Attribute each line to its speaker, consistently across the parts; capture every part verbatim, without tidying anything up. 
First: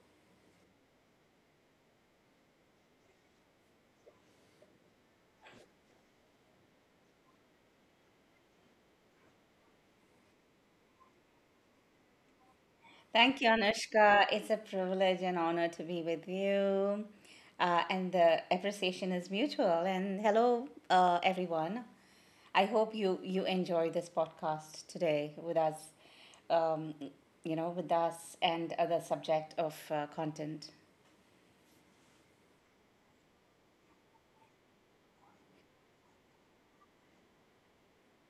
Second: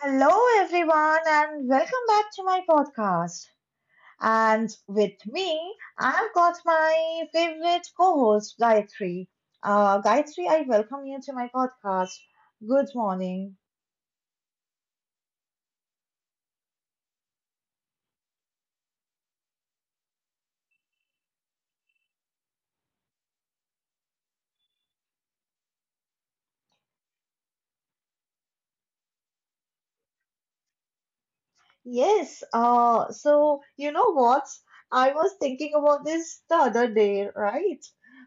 Speaker 1: Hello, everyone, and welcome back to my podcast. And with me, I've got my favorite co host, Gayatri. Uh, Gayatri, I welcome you to my podcast. Good
Speaker 2: Thank you,
Speaker 1: morning.
Speaker 2: Anushka. It's a privilege and honor to be with you. Uh, and the appreciation is mutual. And hello, uh, everyone. I hope you, you enjoy this podcast today with us, um, you know, with us and other subject of uh, content.
Speaker 1: Yes, uh, so you know what? I was thinking about this the other day, right?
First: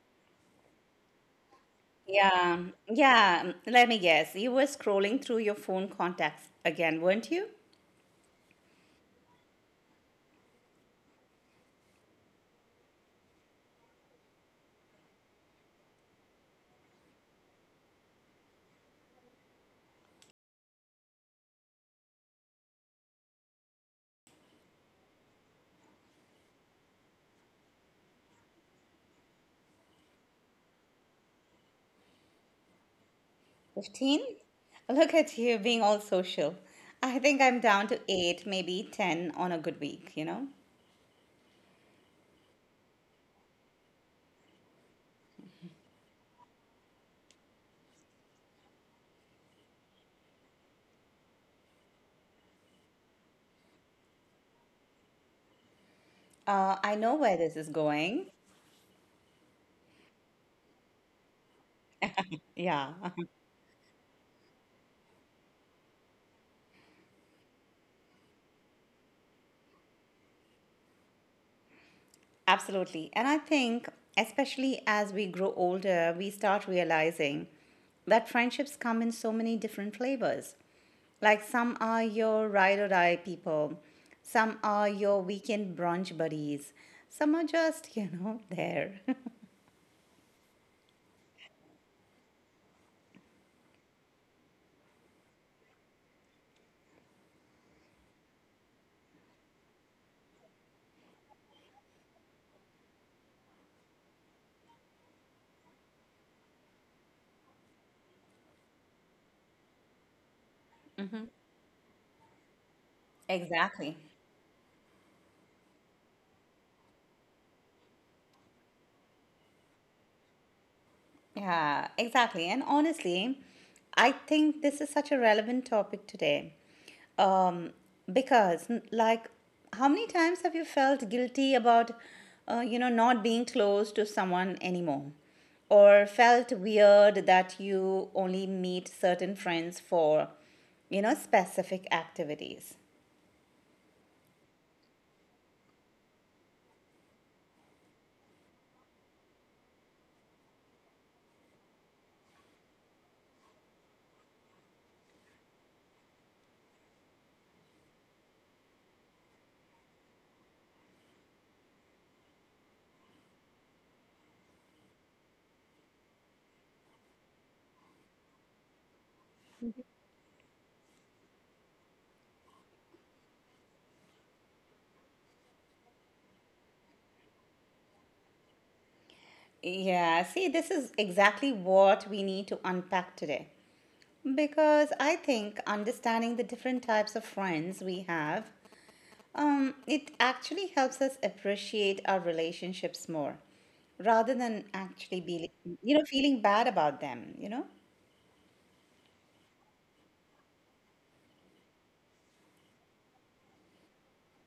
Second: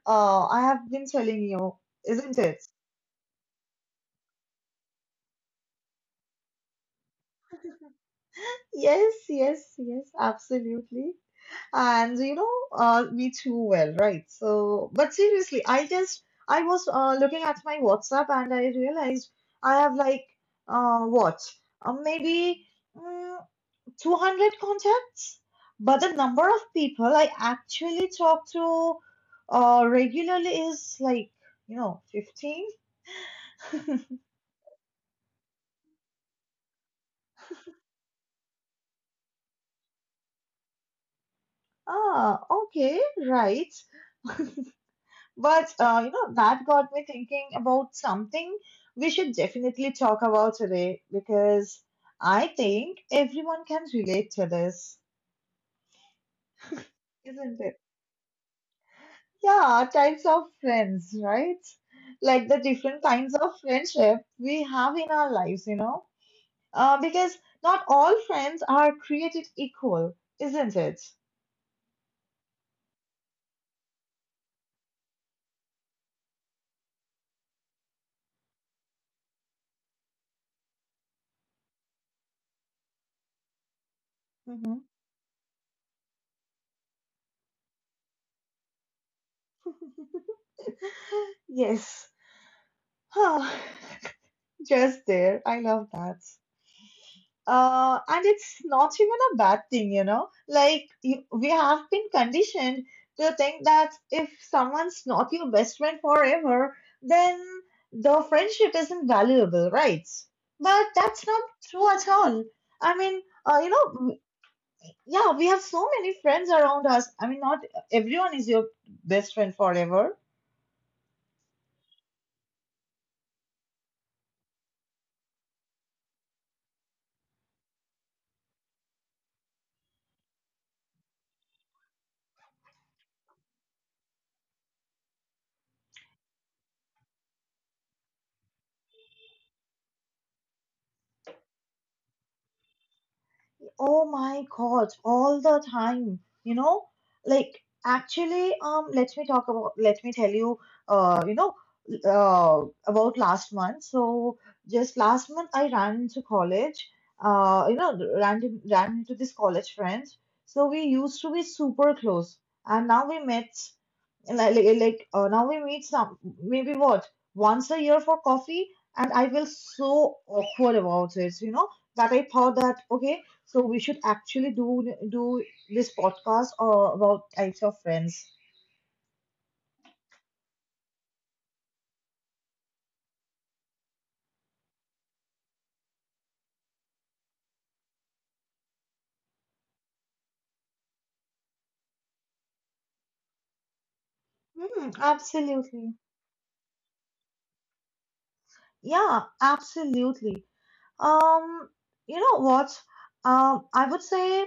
Speaker 1: Uh, I have been telling you, isn't
Speaker 2: Yeah,
Speaker 1: it?
Speaker 2: yeah. Let me guess. You were scrolling through your phone contacts again, weren't you?
Speaker 1: Yes, yes, yes, absolutely. And you know, uh, me too well, right? So, but seriously, I just I was uh, looking at my WhatsApp and I realized I have like uh, what uh, maybe mm, two hundred contacts, but the number of people I actually talk to uh, regularly is like you know fifteen.
Speaker 2: fifteen? Look at you being all social. I think I'm down to eight, maybe ten on a good week, you know?
Speaker 1: Ah, okay, right. But uh, you know, that got me thinking about something we should definitely talk about today because I think everyone can relate to this,
Speaker 2: Uh, I know where this
Speaker 1: isn't
Speaker 2: is
Speaker 1: it?
Speaker 2: going.
Speaker 1: Yeah, types of friends, right? Like the
Speaker 2: Yeah,
Speaker 1: different kinds of friendship we have in our lives, you know? Uh, because not all friends are created equal, isn't it?
Speaker 2: absolutely. And I think, especially as we grow older, we start realizing that friendships come in so many different flavors. Like some are your ride or die people, some
Speaker 1: Mhm.
Speaker 2: are your weekend brunch buddies, some are just, you know, there.
Speaker 1: Yes. Huh. Just there. I love that. Uh, and it's not even a bad thing, you know. Like you, we have been conditioned to think that if someone's not your best friend forever, then the friendship isn't valuable, right? But that's not true at all. I mean, uh, you know,
Speaker 2: Exactly.
Speaker 1: w- yeah, we have so many friends around us. I mean, not everyone is your best friend forever.
Speaker 2: Yeah, exactly. And honestly, I think this is such a relevant topic today. Um, because, n- like, how many times have you felt guilty about, uh, you know, not being close to someone anymore? Or felt weird that you only meet certain friends for, you know, specific activities?
Speaker 1: Oh my God, all the time, you know, like actually, um, let me talk about, let me tell you, uh, you know, uh, about last month. So just last month, I ran into college, uh, you know, ran to, ran into this college friend. So we used to be super close, and now we met, like, like, like, uh, now we meet some, maybe what, once a year for coffee, and I feel so awkward about it, you know that I thought that okay, so we should actually do do this podcast uh, about types of friends.
Speaker 2: Yeah, see, this is exactly what we need to unpack today. Because I think understanding the different types of friends we have, um, it actually helps us appreciate our relationships more, rather than
Speaker 1: Hmm,
Speaker 2: actually be,
Speaker 1: absolutely.
Speaker 2: you know, feeling bad about them. You know.
Speaker 1: Yeah, absolutely. Um, you know what? Um, I would say,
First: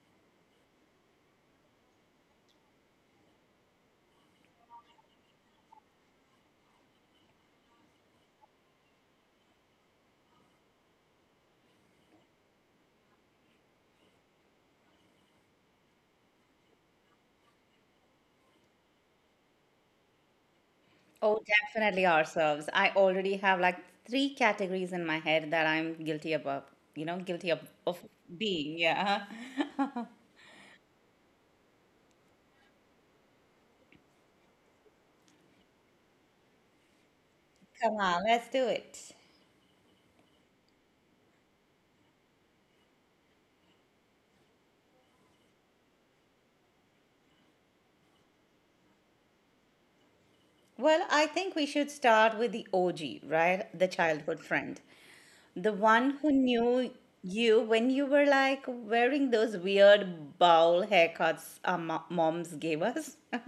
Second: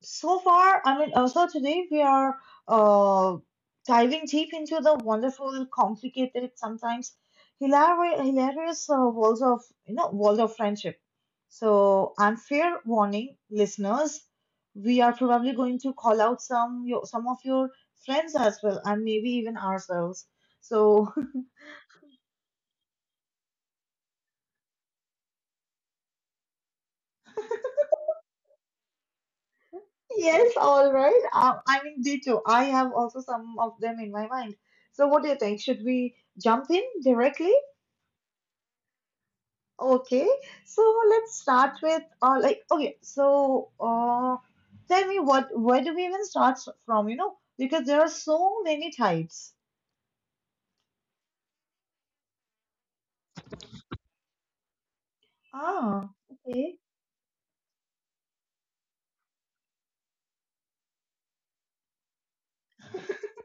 Speaker 1: so far, I mean, uh, so today we are uh, diving deep into the wonderful, complicated, sometimes hilarious, hilarious uh, worlds of you know world of friendship. So, and fair warning, listeners, we are probably going to call out some your, some of your friends as well, and maybe even ourselves. So,
Speaker 2: Oh, definitely ourselves. I already have like three categories in my head that I'm guilty about. You know, guilty of, of being. Yeah.
Speaker 1: yes, all right. Uh, I mean, they too. I have also some of them in my mind. So, what do you think? Should we jump in directly?
Speaker 2: Come on, let's do it.
Speaker 1: Okay, so let's start with uh, like okay, so uh, tell me what where do we even start from? You know, because there are so many types.
Speaker 2: Well, I think we should start with the O G, right? The childhood friend. The one
Speaker 1: Ah,
Speaker 2: who
Speaker 1: okay.
Speaker 2: knew you when you were like wearing those weird bowl haircuts our mo- moms gave us.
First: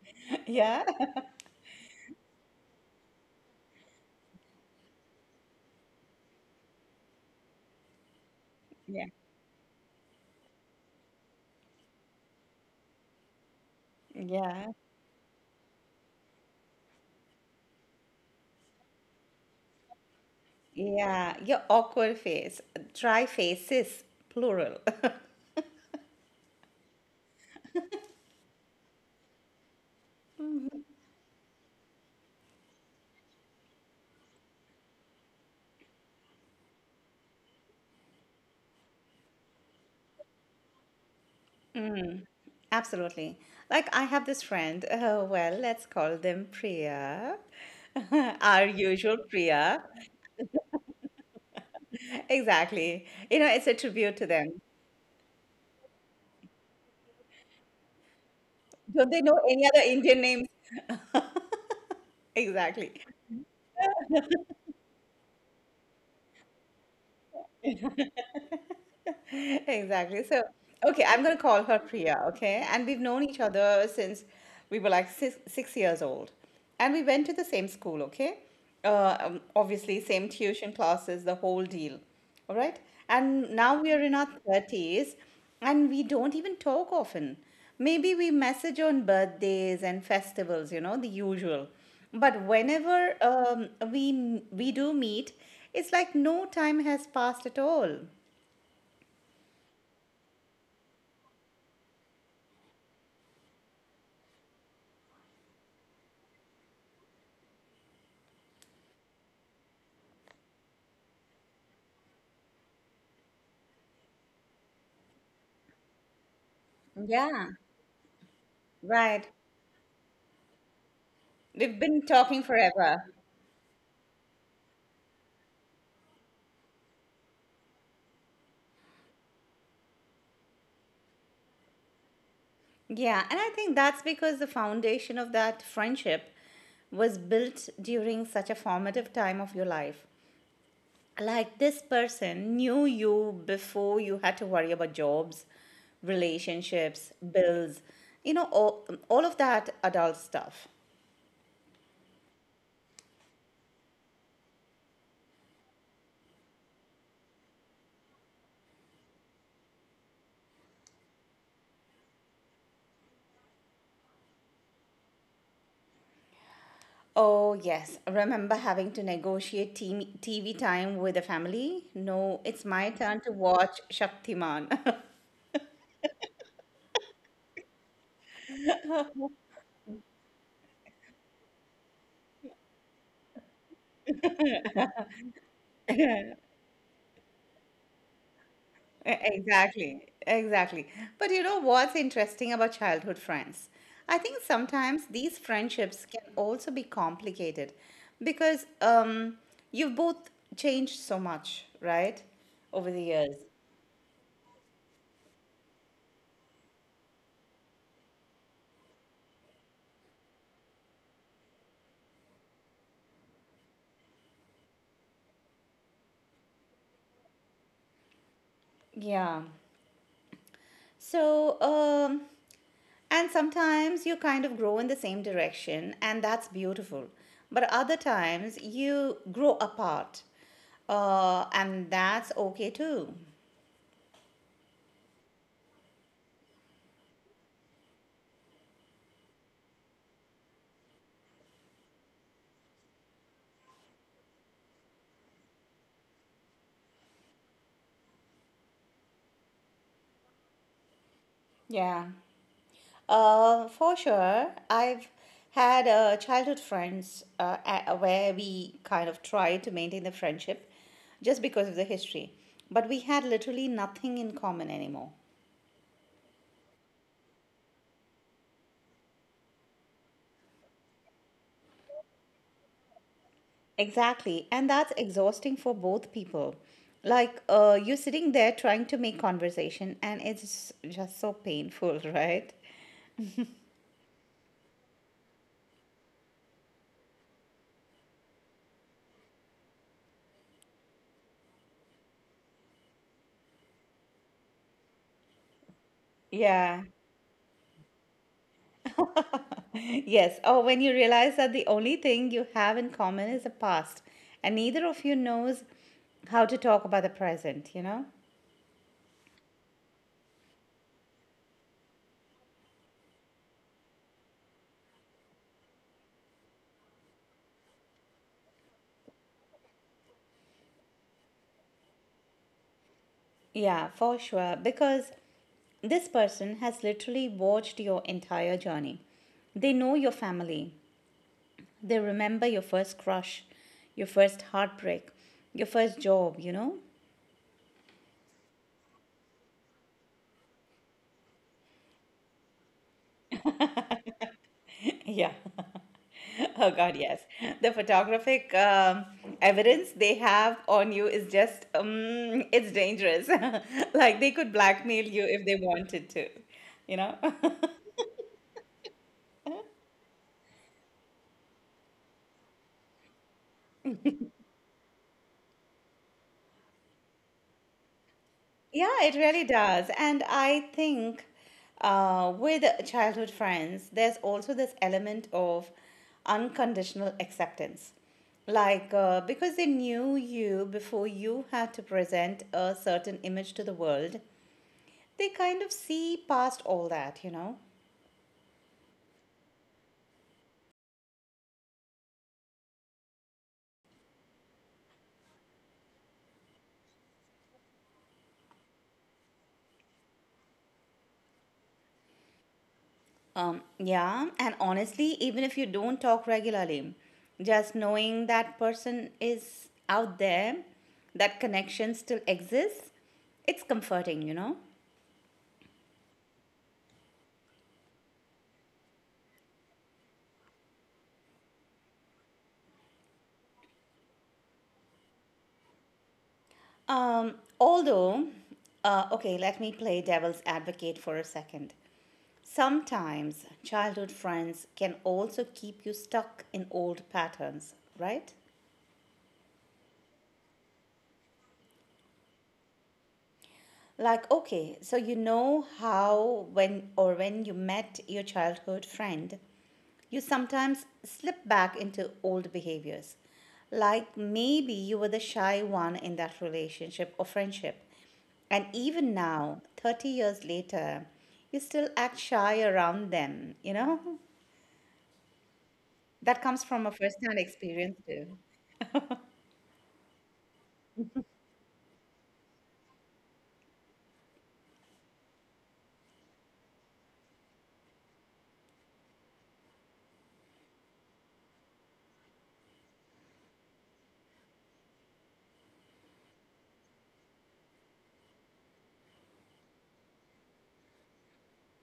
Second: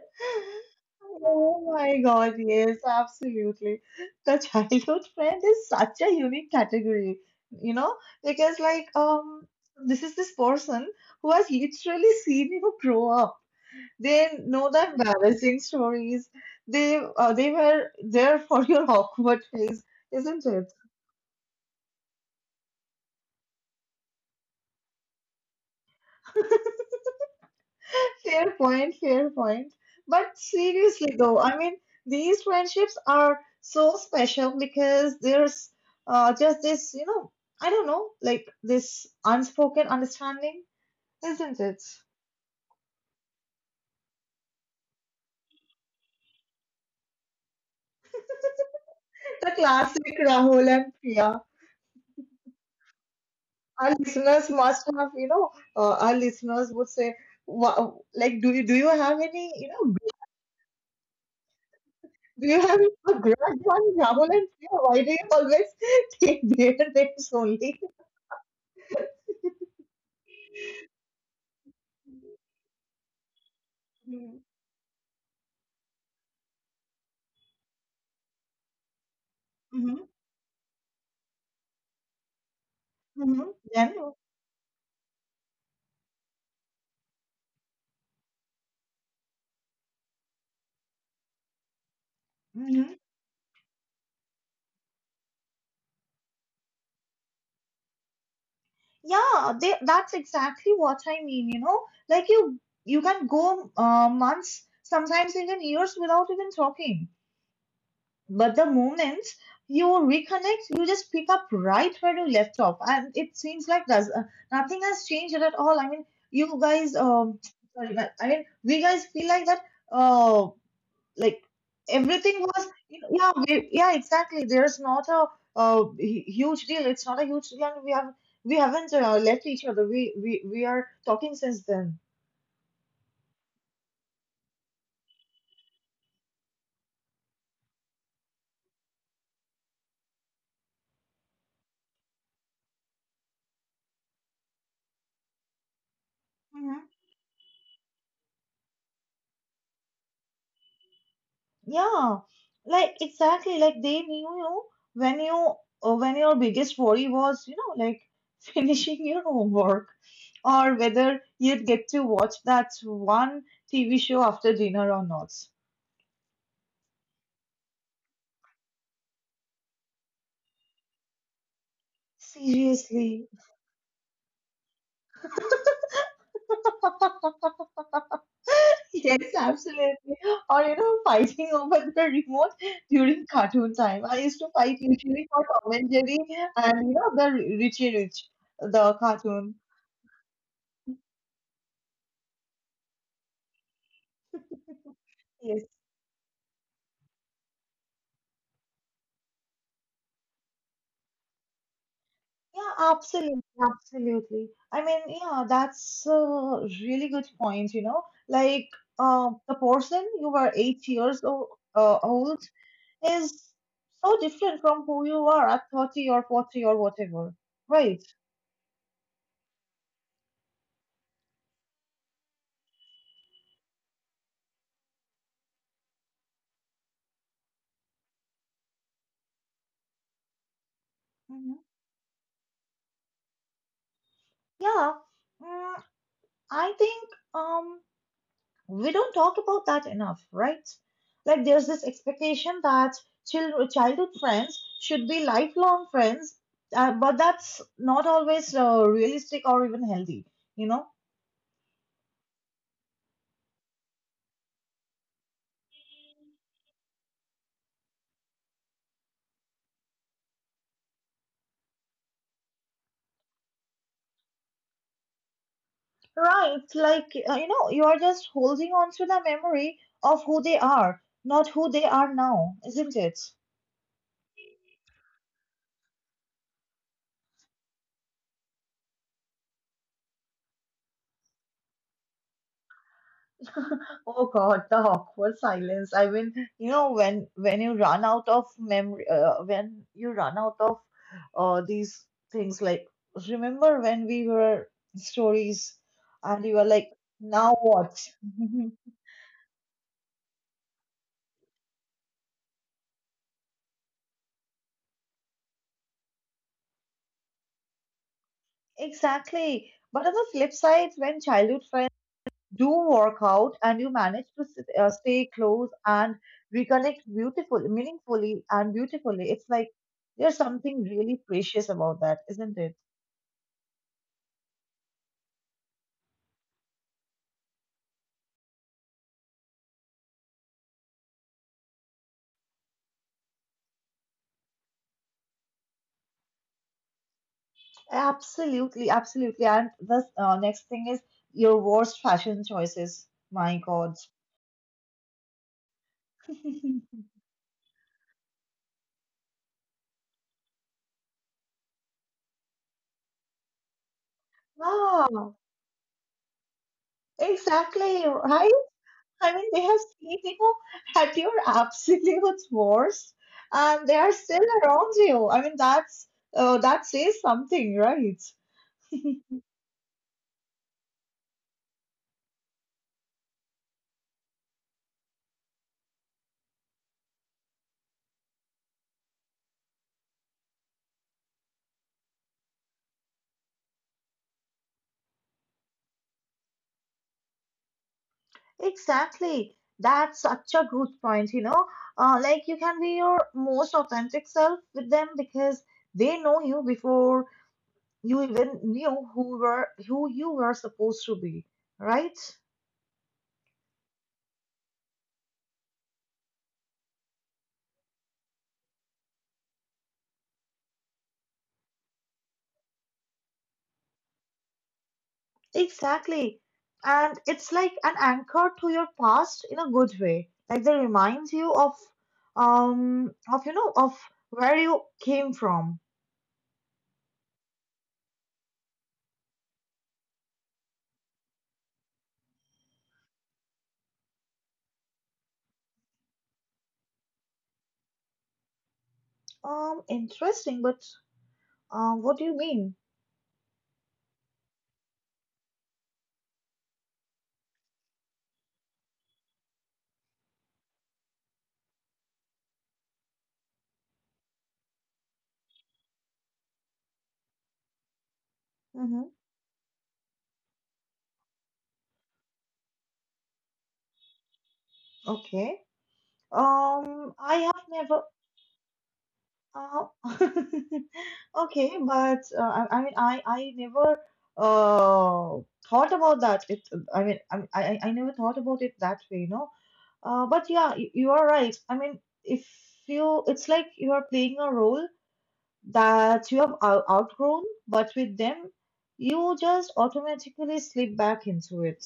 Speaker 2: Yeah.
Speaker 1: Oh my God, yes, absolutely. The childhood friend is such a unique category, you know, because like
Speaker 2: Yeah.
Speaker 1: um, this is this person who has literally seen you grow up. They know
Speaker 2: Yeah.
Speaker 1: the embarrassing stories. They uh, they were there for your awkward phase, isn't it?
Speaker 2: Yeah. Your awkward face, dry faces, plural.
Speaker 1: Fair point, fair point. But seriously though, I mean, these friendships are so special because there's uh, just this, you know, I don't know, like this unspoken understanding, isn't it?
Speaker 2: Absolutely. Like I have this friend, uh, well, let's call them Priya. Our usual
Speaker 1: The
Speaker 2: Priya.
Speaker 1: classic Rahul and Priya.
Speaker 2: Exactly. You know, it's a
Speaker 1: Our
Speaker 2: tribute to
Speaker 1: listeners
Speaker 2: them.
Speaker 1: must have, you know, uh, our listeners would say, wow, like, do you do you
Speaker 2: Don't
Speaker 1: have
Speaker 2: they know
Speaker 1: any,
Speaker 2: any
Speaker 1: you
Speaker 2: other
Speaker 1: know,
Speaker 2: Indian names?
Speaker 1: do you have
Speaker 2: Exactly.
Speaker 1: a grudge on Rahul? and Priya? Why do you always take their names only?
Speaker 2: Exactly. So, okay, I'm going to call her Priya, okay? And we've known each other since
Speaker 1: Mm-hmm.
Speaker 2: we were like six, six years old. And we went to the same school, okay? Uh, um, obviously, same tuition classes, the whole deal, all right?
Speaker 1: Mm-hmm.
Speaker 2: And now we
Speaker 1: Then,
Speaker 2: are in our thirties and we don't even talk often. Maybe we message on birthdays and festivals, you know, the usual. But
Speaker 1: mm-hmm.
Speaker 2: whenever um, we we do meet, it's like no time has passed at all.
Speaker 1: Yeah, they, that's exactly what I mean, you know. Like you you can go uh, months, sometimes even years without even talking. But the moment you reconnect, you just pick up right where you left off. And it seems like does uh, nothing has changed at all. I mean, you guys, um,
Speaker 2: Yeah.
Speaker 1: sorry, but I mean, we guys feel
Speaker 2: Right.
Speaker 1: like that. Uh, like
Speaker 2: We've been
Speaker 1: everything
Speaker 2: talking
Speaker 1: was,
Speaker 2: forever.
Speaker 1: yeah, we, yeah, exactly, there's not a, uh hu- huge deal. It's not a huge deal, and we have we haven't uh, left each other. We, we we are talking since then.
Speaker 2: Yeah, and I think that's because the foundation of that friendship was built during such a formative time of your life. Like this person knew you before you had to worry about jobs,
Speaker 1: Hmm,
Speaker 2: relationships, bills, you know, all, all of that adult stuff.
Speaker 1: yeah, like exactly like they knew you when you uh, when your biggest worry was, you know, like finishing your homework or whether you'd get to watch that one TV show after dinner or not.
Speaker 2: Oh, yes. Remember having to negotiate team, T V time with the family? No, it's my turn
Speaker 1: Seriously.
Speaker 2: to watch Shaktiman.
Speaker 1: Yes, absolutely. Or you know, fighting over the remote during cartoon time. I used to fight usually for Tom and Jerry and you know the Richie Rich, the
Speaker 2: E-
Speaker 1: cartoon.
Speaker 2: Exactly, exactly. But you know what's interesting about childhood friends? I think sometimes these
Speaker 1: Yes.
Speaker 2: friendships can also be complicated because um, you've both changed so much, right?
Speaker 1: Yeah,
Speaker 2: Over the years.
Speaker 1: absolutely, absolutely. I mean, yeah, that's a really good point, you know. Like uh, the person you were eight years old, uh, old is so different from who you are at thirty or forty or whatever. Right.
Speaker 2: Yeah. So, um, and sometimes you kind of grow in the same direction, and that's beautiful. But other times you grow apart, uh,
Speaker 1: Hmm.
Speaker 2: and that's okay too.
Speaker 1: Yeah. Mm, I think um, we don't talk about that enough, right? Like there's this expectation that children childhood friends should be lifelong friends, uh, but that's not always uh, realistic or even healthy, you know?
Speaker 2: Yeah. Uh, for sure. I've had uh, childhood friends uh, a- where we kind of tried to maintain the friendship just because of the history, but we had literally nothing in common anymore.
Speaker 1: Right, like, uh, you know, you are just holding on to the memory of who they are, not who they are now, isn't it?
Speaker 2: Exactly, and that's exhausting for both people. Like, uh, you're sitting there trying to make conversation, and it's just so painful, right?
Speaker 1: Oh God, the awkward silence. I mean, you know, when when you run out of memory, uh, when you run out of uh, these things, like remember when we were stories, and you were
Speaker 2: Yeah.
Speaker 1: like, now what?
Speaker 2: Yes, or when you realize that the only thing you have in common is the past, and neither of you knows how to talk about the present, you know?
Speaker 1: Exactly. But on the flip side, when childhood friends do work out and you manage to sit, uh, stay close and reconnect beautifully, meaningfully and beautifully, it's like there's something really precious about that, isn't it?
Speaker 2: Yeah, for sure. Because this person has literally watched your entire journey. They know your family, they remember your first crush, your first heartbreak, your first job, you know?
Speaker 1: Absolutely, absolutely. And the uh, next thing is your worst fashion choices. My God.
Speaker 2: Yeah. Oh God, yes. The photographic um, evidence they have on you is just, um, it's dangerous. Like they could blackmail you
Speaker 1: Wow!
Speaker 2: if they wanted to, you know?
Speaker 1: Exactly, right? I mean, they have seen you at your absolute worst, and they are still around you. I mean, that's uh, that says something, right?
Speaker 2: Yeah, it really does. And I think uh, with childhood friends, there's also this element of unconditional acceptance. Like, uh, because they knew you before you had to present a certain image to the world, they kind of see past all that, you know?
Speaker 1: Exactly. That's such a good point, you know. Uh, like you can be your most authentic self with them because they know you before you even knew who were who you were supposed to be, right?
Speaker 2: Um, yeah, and honestly, even if you don't talk regularly, just knowing that person is out there, that connection still exists, it's comforting, you know?
Speaker 1: Exactly. And it's like an anchor to your past in a good way, like they remind you of um of you know of where you came from.
Speaker 2: Um, although, uh, okay, let me play devil's advocate for a second. Sometimes childhood friends can also keep you stuck in old patterns, right?
Speaker 1: Um interesting, but uh, what do you mean?
Speaker 2: Like, okay, so you know how when or when you met your childhood friend, you sometimes slip back into old behaviors. Like maybe you were the shy one in that relationship or friendship. And
Speaker 1: Mm-hmm.
Speaker 2: even now, thirty years later, you still act shy around them, you know?
Speaker 1: Okay.
Speaker 2: That comes from a
Speaker 1: Um,
Speaker 2: first
Speaker 1: I
Speaker 2: hand
Speaker 1: have never.
Speaker 2: experience, too.
Speaker 1: Uh, okay, but uh, I, I mean, I I never uh thought about that. It. I mean, I I I I never thought about it that way, you know. Uh, but yeah, you, you are right. I mean, if you, it's like you are playing a role that you have out- outgrown, but with them, you just automatically slip back into it.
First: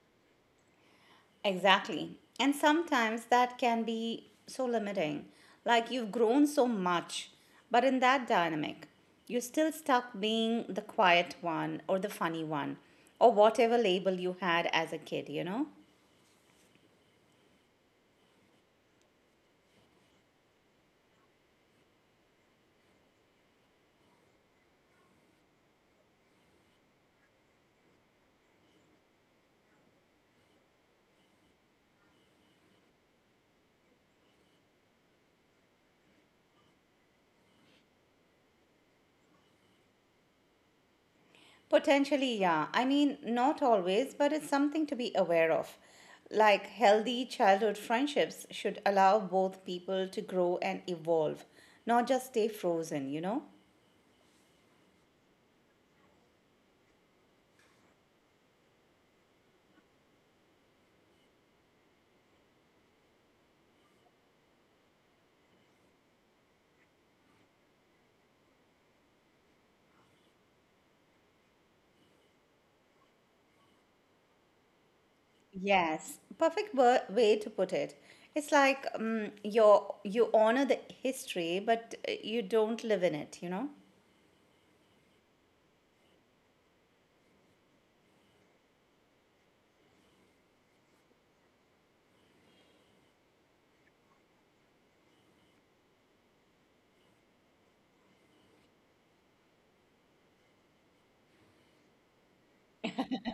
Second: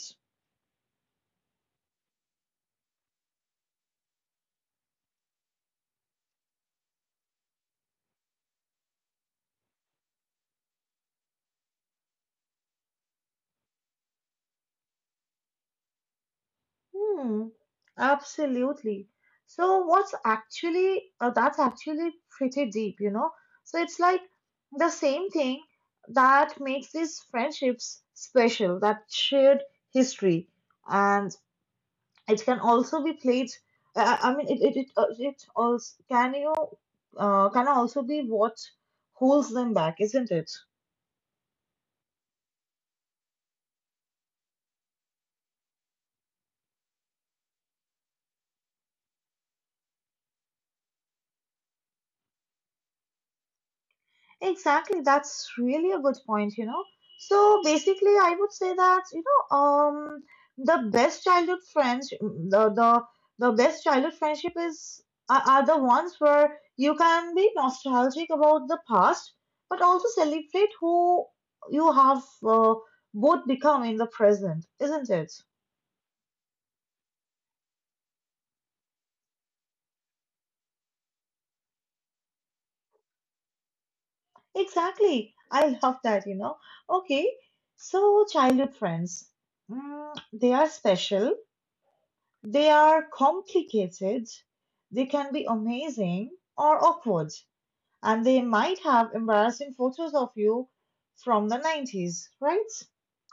Speaker 2: Exactly. And sometimes that can be so limiting. Like you've grown so much, but in that dynamic, you're still stuck being the quiet one or the funny one or whatever label you had as a kid, you know?
Speaker 1: Hmm, absolutely. So what's actually uh, that's actually pretty deep, you know. So it's like the same thing that makes these friendships special, that shared history, and it can also be played. Uh, I I mean, it it it, uh, it also can you uh, can also be what holds them back, isn't it?
Speaker 2: Potentially, yeah. I mean, not always, but it's something to be aware of. Like healthy childhood friendships should allow both people to grow and evolve, not just stay frozen, you know?
Speaker 1: Exactly, that's really a good point, you know. So basically, I would say that, you know, um, the best childhood friends, mm, the the the best childhood friendship is are, are the ones where you can be nostalgic about the past, but also celebrate who you have uh, both become in the present, isn't it?
Speaker 2: Yes, perfect wo- way to put it. It's like um, you're, you honor the history, but uh, you don't live in it, you know?
Speaker 1: Exactly. I love that, you know. Okay, so childhood friends, mm, they are special. They are complicated, they can be amazing or awkward, and they might have embarrassing photos of you from the nineties, right?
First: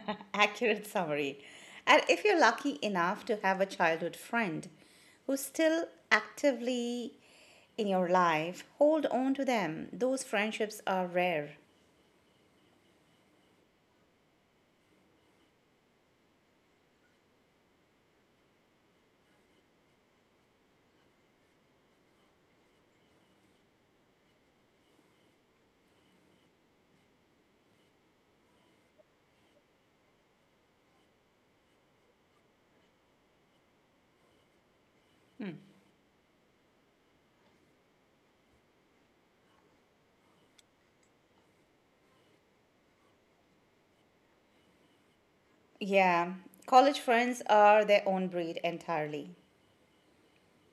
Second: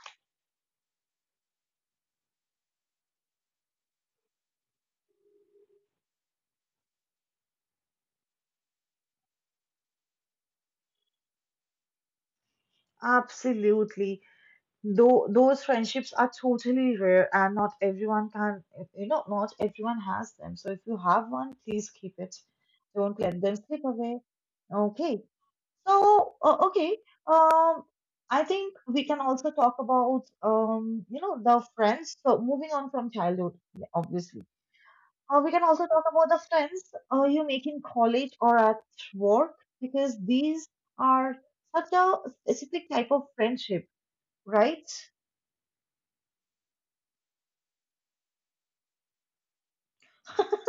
Speaker 2: Accurate summary. And if you're lucky enough to have a childhood friend who's still actively in your life, hold on to them. Those friendships are rare.
Speaker 1: Absolutely. Though those friendships are totally rare and not everyone can, you know, not everyone has them. So if you have one, please keep it. Don't let them slip away. Okay. So, uh, okay, um, I think we can also talk about, um, you know, the friends. So, moving on from childhood, obviously, uh, we can also talk about the friends uh, you make in college or at work because these are such a specific type of friendship, right?
Speaker 2: Yeah, college friends are their own breed entirely.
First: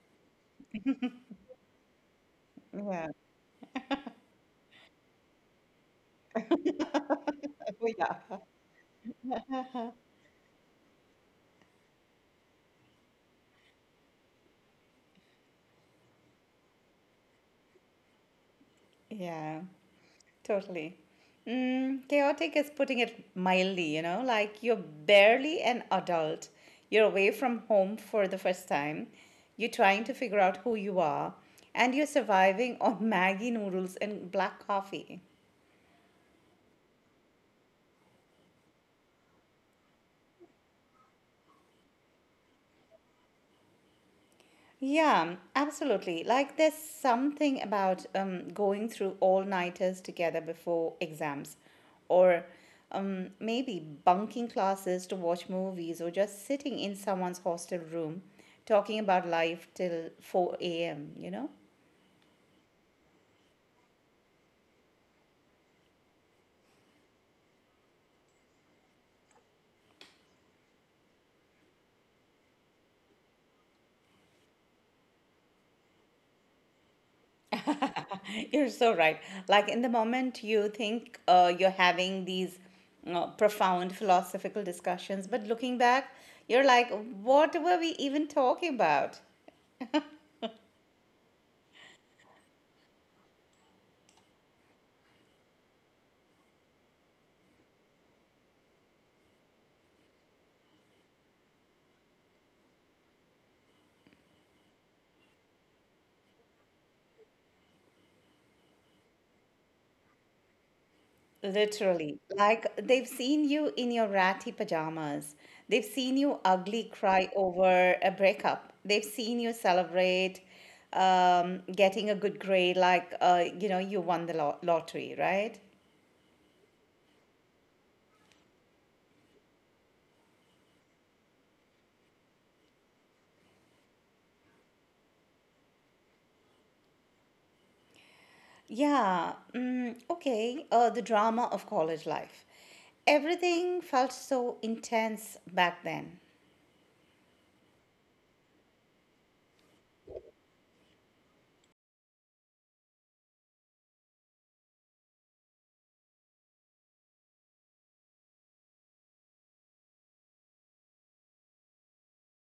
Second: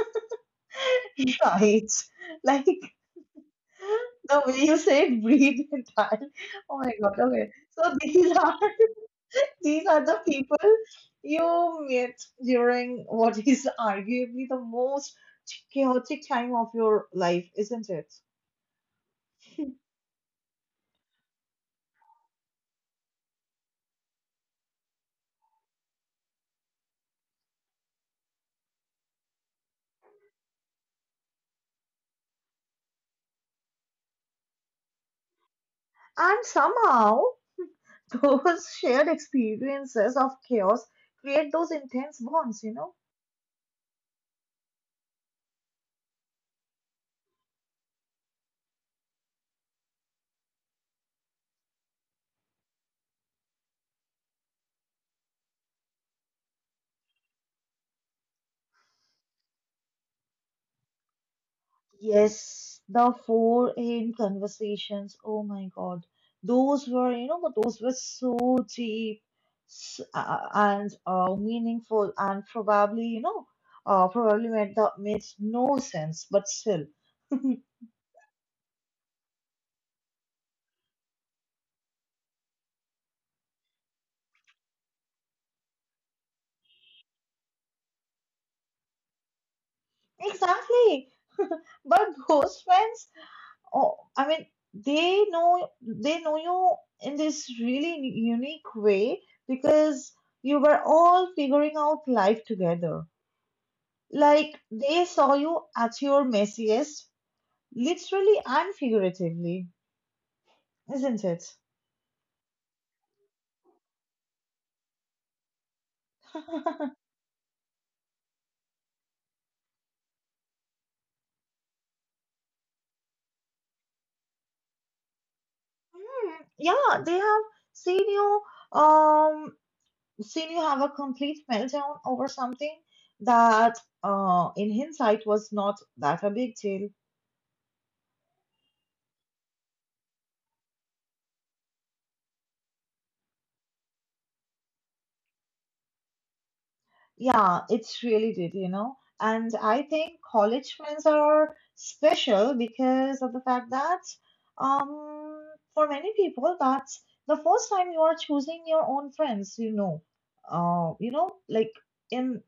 Speaker 1: Right. Like
Speaker 2: Yeah.
Speaker 1: the way you said breathe and die. Oh my God. Okay. So these are. These are the people you meet during what is arguably the most chaotic time of your life, isn't it?
Speaker 2: Yeah. Totally. Mm, chaotic is putting it mildly, you know, like you're barely an adult. You're away from home for the first time. You're trying to figure out who you are, and you're surviving on Maggie noodles and black coffee.
Speaker 1: And somehow, those shared experiences of chaos create those intense bonds, you know?
Speaker 2: Yeah, absolutely. Like there's something about um, going through all nighters together before exams, or um, maybe bunking classes to watch movies, or just sitting in someone's hostel room talking about life till four a m, you know?
Speaker 1: Yes, the four-hand conversations. Oh my God, those were you know but those were so deep, s- uh, and uh, meaningful, and probably you know uh, probably made the makes no sense, but still.
Speaker 2: You're so right. Like in the moment you think uh, you're having these uh, profound philosophical discussions, but looking back, you're like, what were we even talking about?
Speaker 1: Exactly. But those friends, oh, I mean, they know they know you in this really unique way because you were all figuring out life together. Like they saw you at your messiest, literally and figuratively, isn't it?
Speaker 2: Literally, like they've seen you in your ratty pajamas. They've seen you ugly cry over a breakup. They've seen you celebrate um, getting a good grade, like uh, you know you won the lo- lottery, right?
Speaker 1: Mm, yeah, they have seen you, um, seen you have a complete meltdown over something that, uh, in hindsight, was not that a big deal.
Speaker 2: Yeah. Mm, okay. Uh, the drama of college life. Everything felt so intense back then.
Speaker 1: Yeah, it's really did, you know. And I think college friends are special because of the fact that, um, for many people, that's the first time you are choosing your own friends, you know. Uh, you know, like in